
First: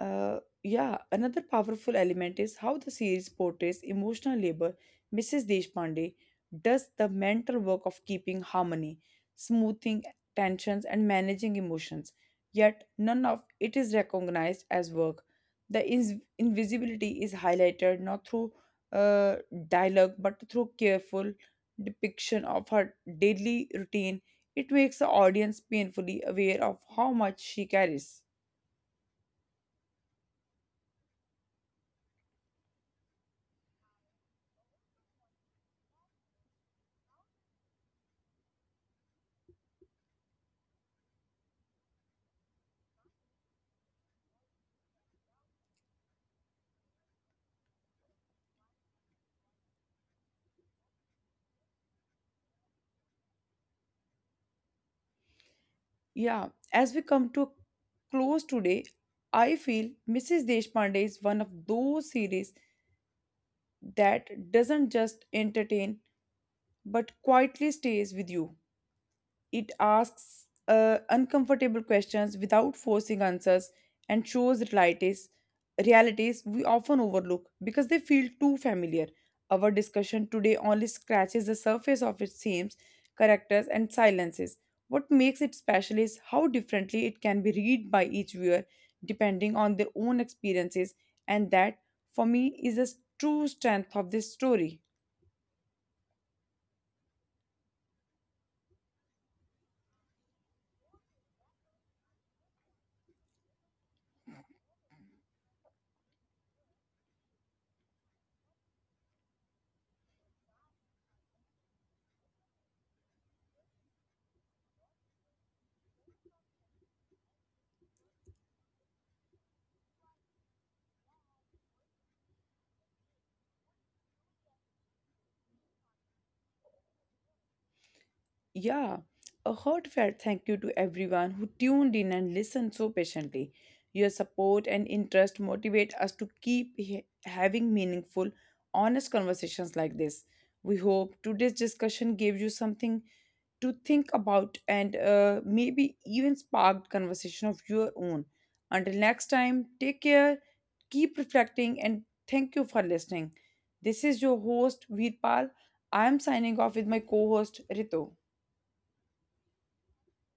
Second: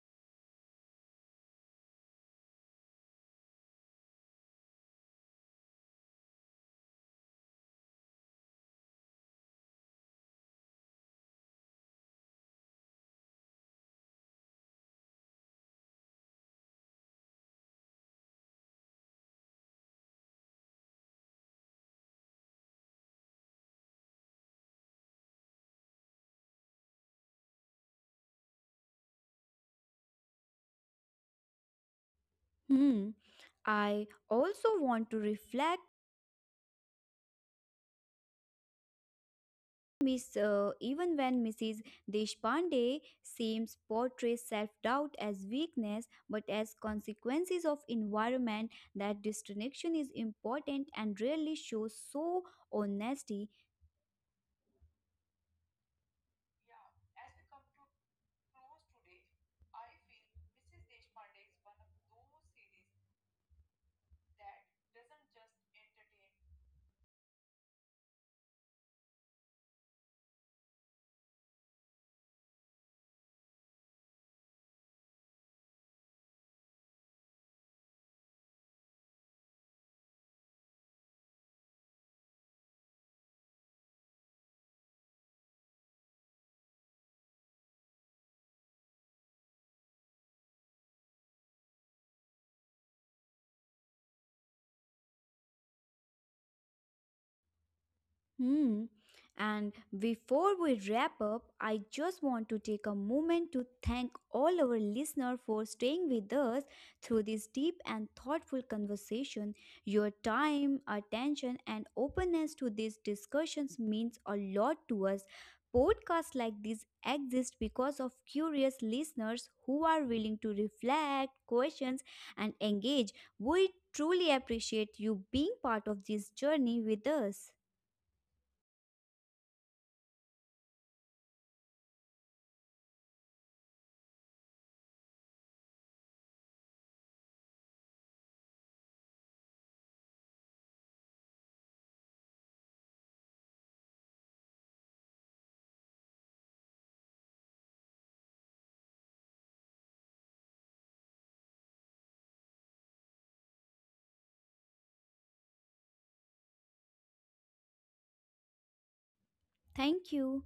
A: Yeah, another powerful element is how the series portrays emotional labor. Mrs. Deshpande does the mental work of keeping harmony, smoothing tensions, and managing emotions. Yet, none of it is recognized as work. The invisibility is highlighted not through uh, dialogue but through careful depiction of her daily routine. It makes the audience painfully aware of how much she carries.
B: Hmm. I also want to reflect even when Mrs. Deshpande seems portrays self-doubt as weakness, but as consequences of environment, that disconnection is important and rarely shows so honesty.
A: Yeah, as we come to a close today, I feel Mrs. Deshpande is one of those series that doesn't just entertain but quietly stays with you. It asks uncomfortable questions without forcing answers and shows realities we often overlook because they feel too familiar. Our discussion today only scratches the surface of its themes, characters, and silences. What makes it special is how differently it can be read by each viewer depending on their own experiences, and that, for me, is a true strength of this story.
B: Hmm. And before we wrap up, I just want to take a moment to thank all our listeners for staying with us through this deep and thoughtful conversation. Your time, attention, and openness to these discussions means a lot to us. Podcasts like this exist because of curious listeners who are willing to reflect, questions, and engage. We truly appreciate you being part of this journey with us.
A: Yeah, a heartfelt thank you to everyone who tuned in and listened so patiently. Your support and interest motivate us to keep having meaningful, honest conversations like this. We hope today's discussion gave you something to think about and maybe even sparked conversation of your own. Until next time, take care, keep reflecting, and thank you for listening. This is your host, Veerpal. I am signing off with my co host, Rito.
B: Thank you.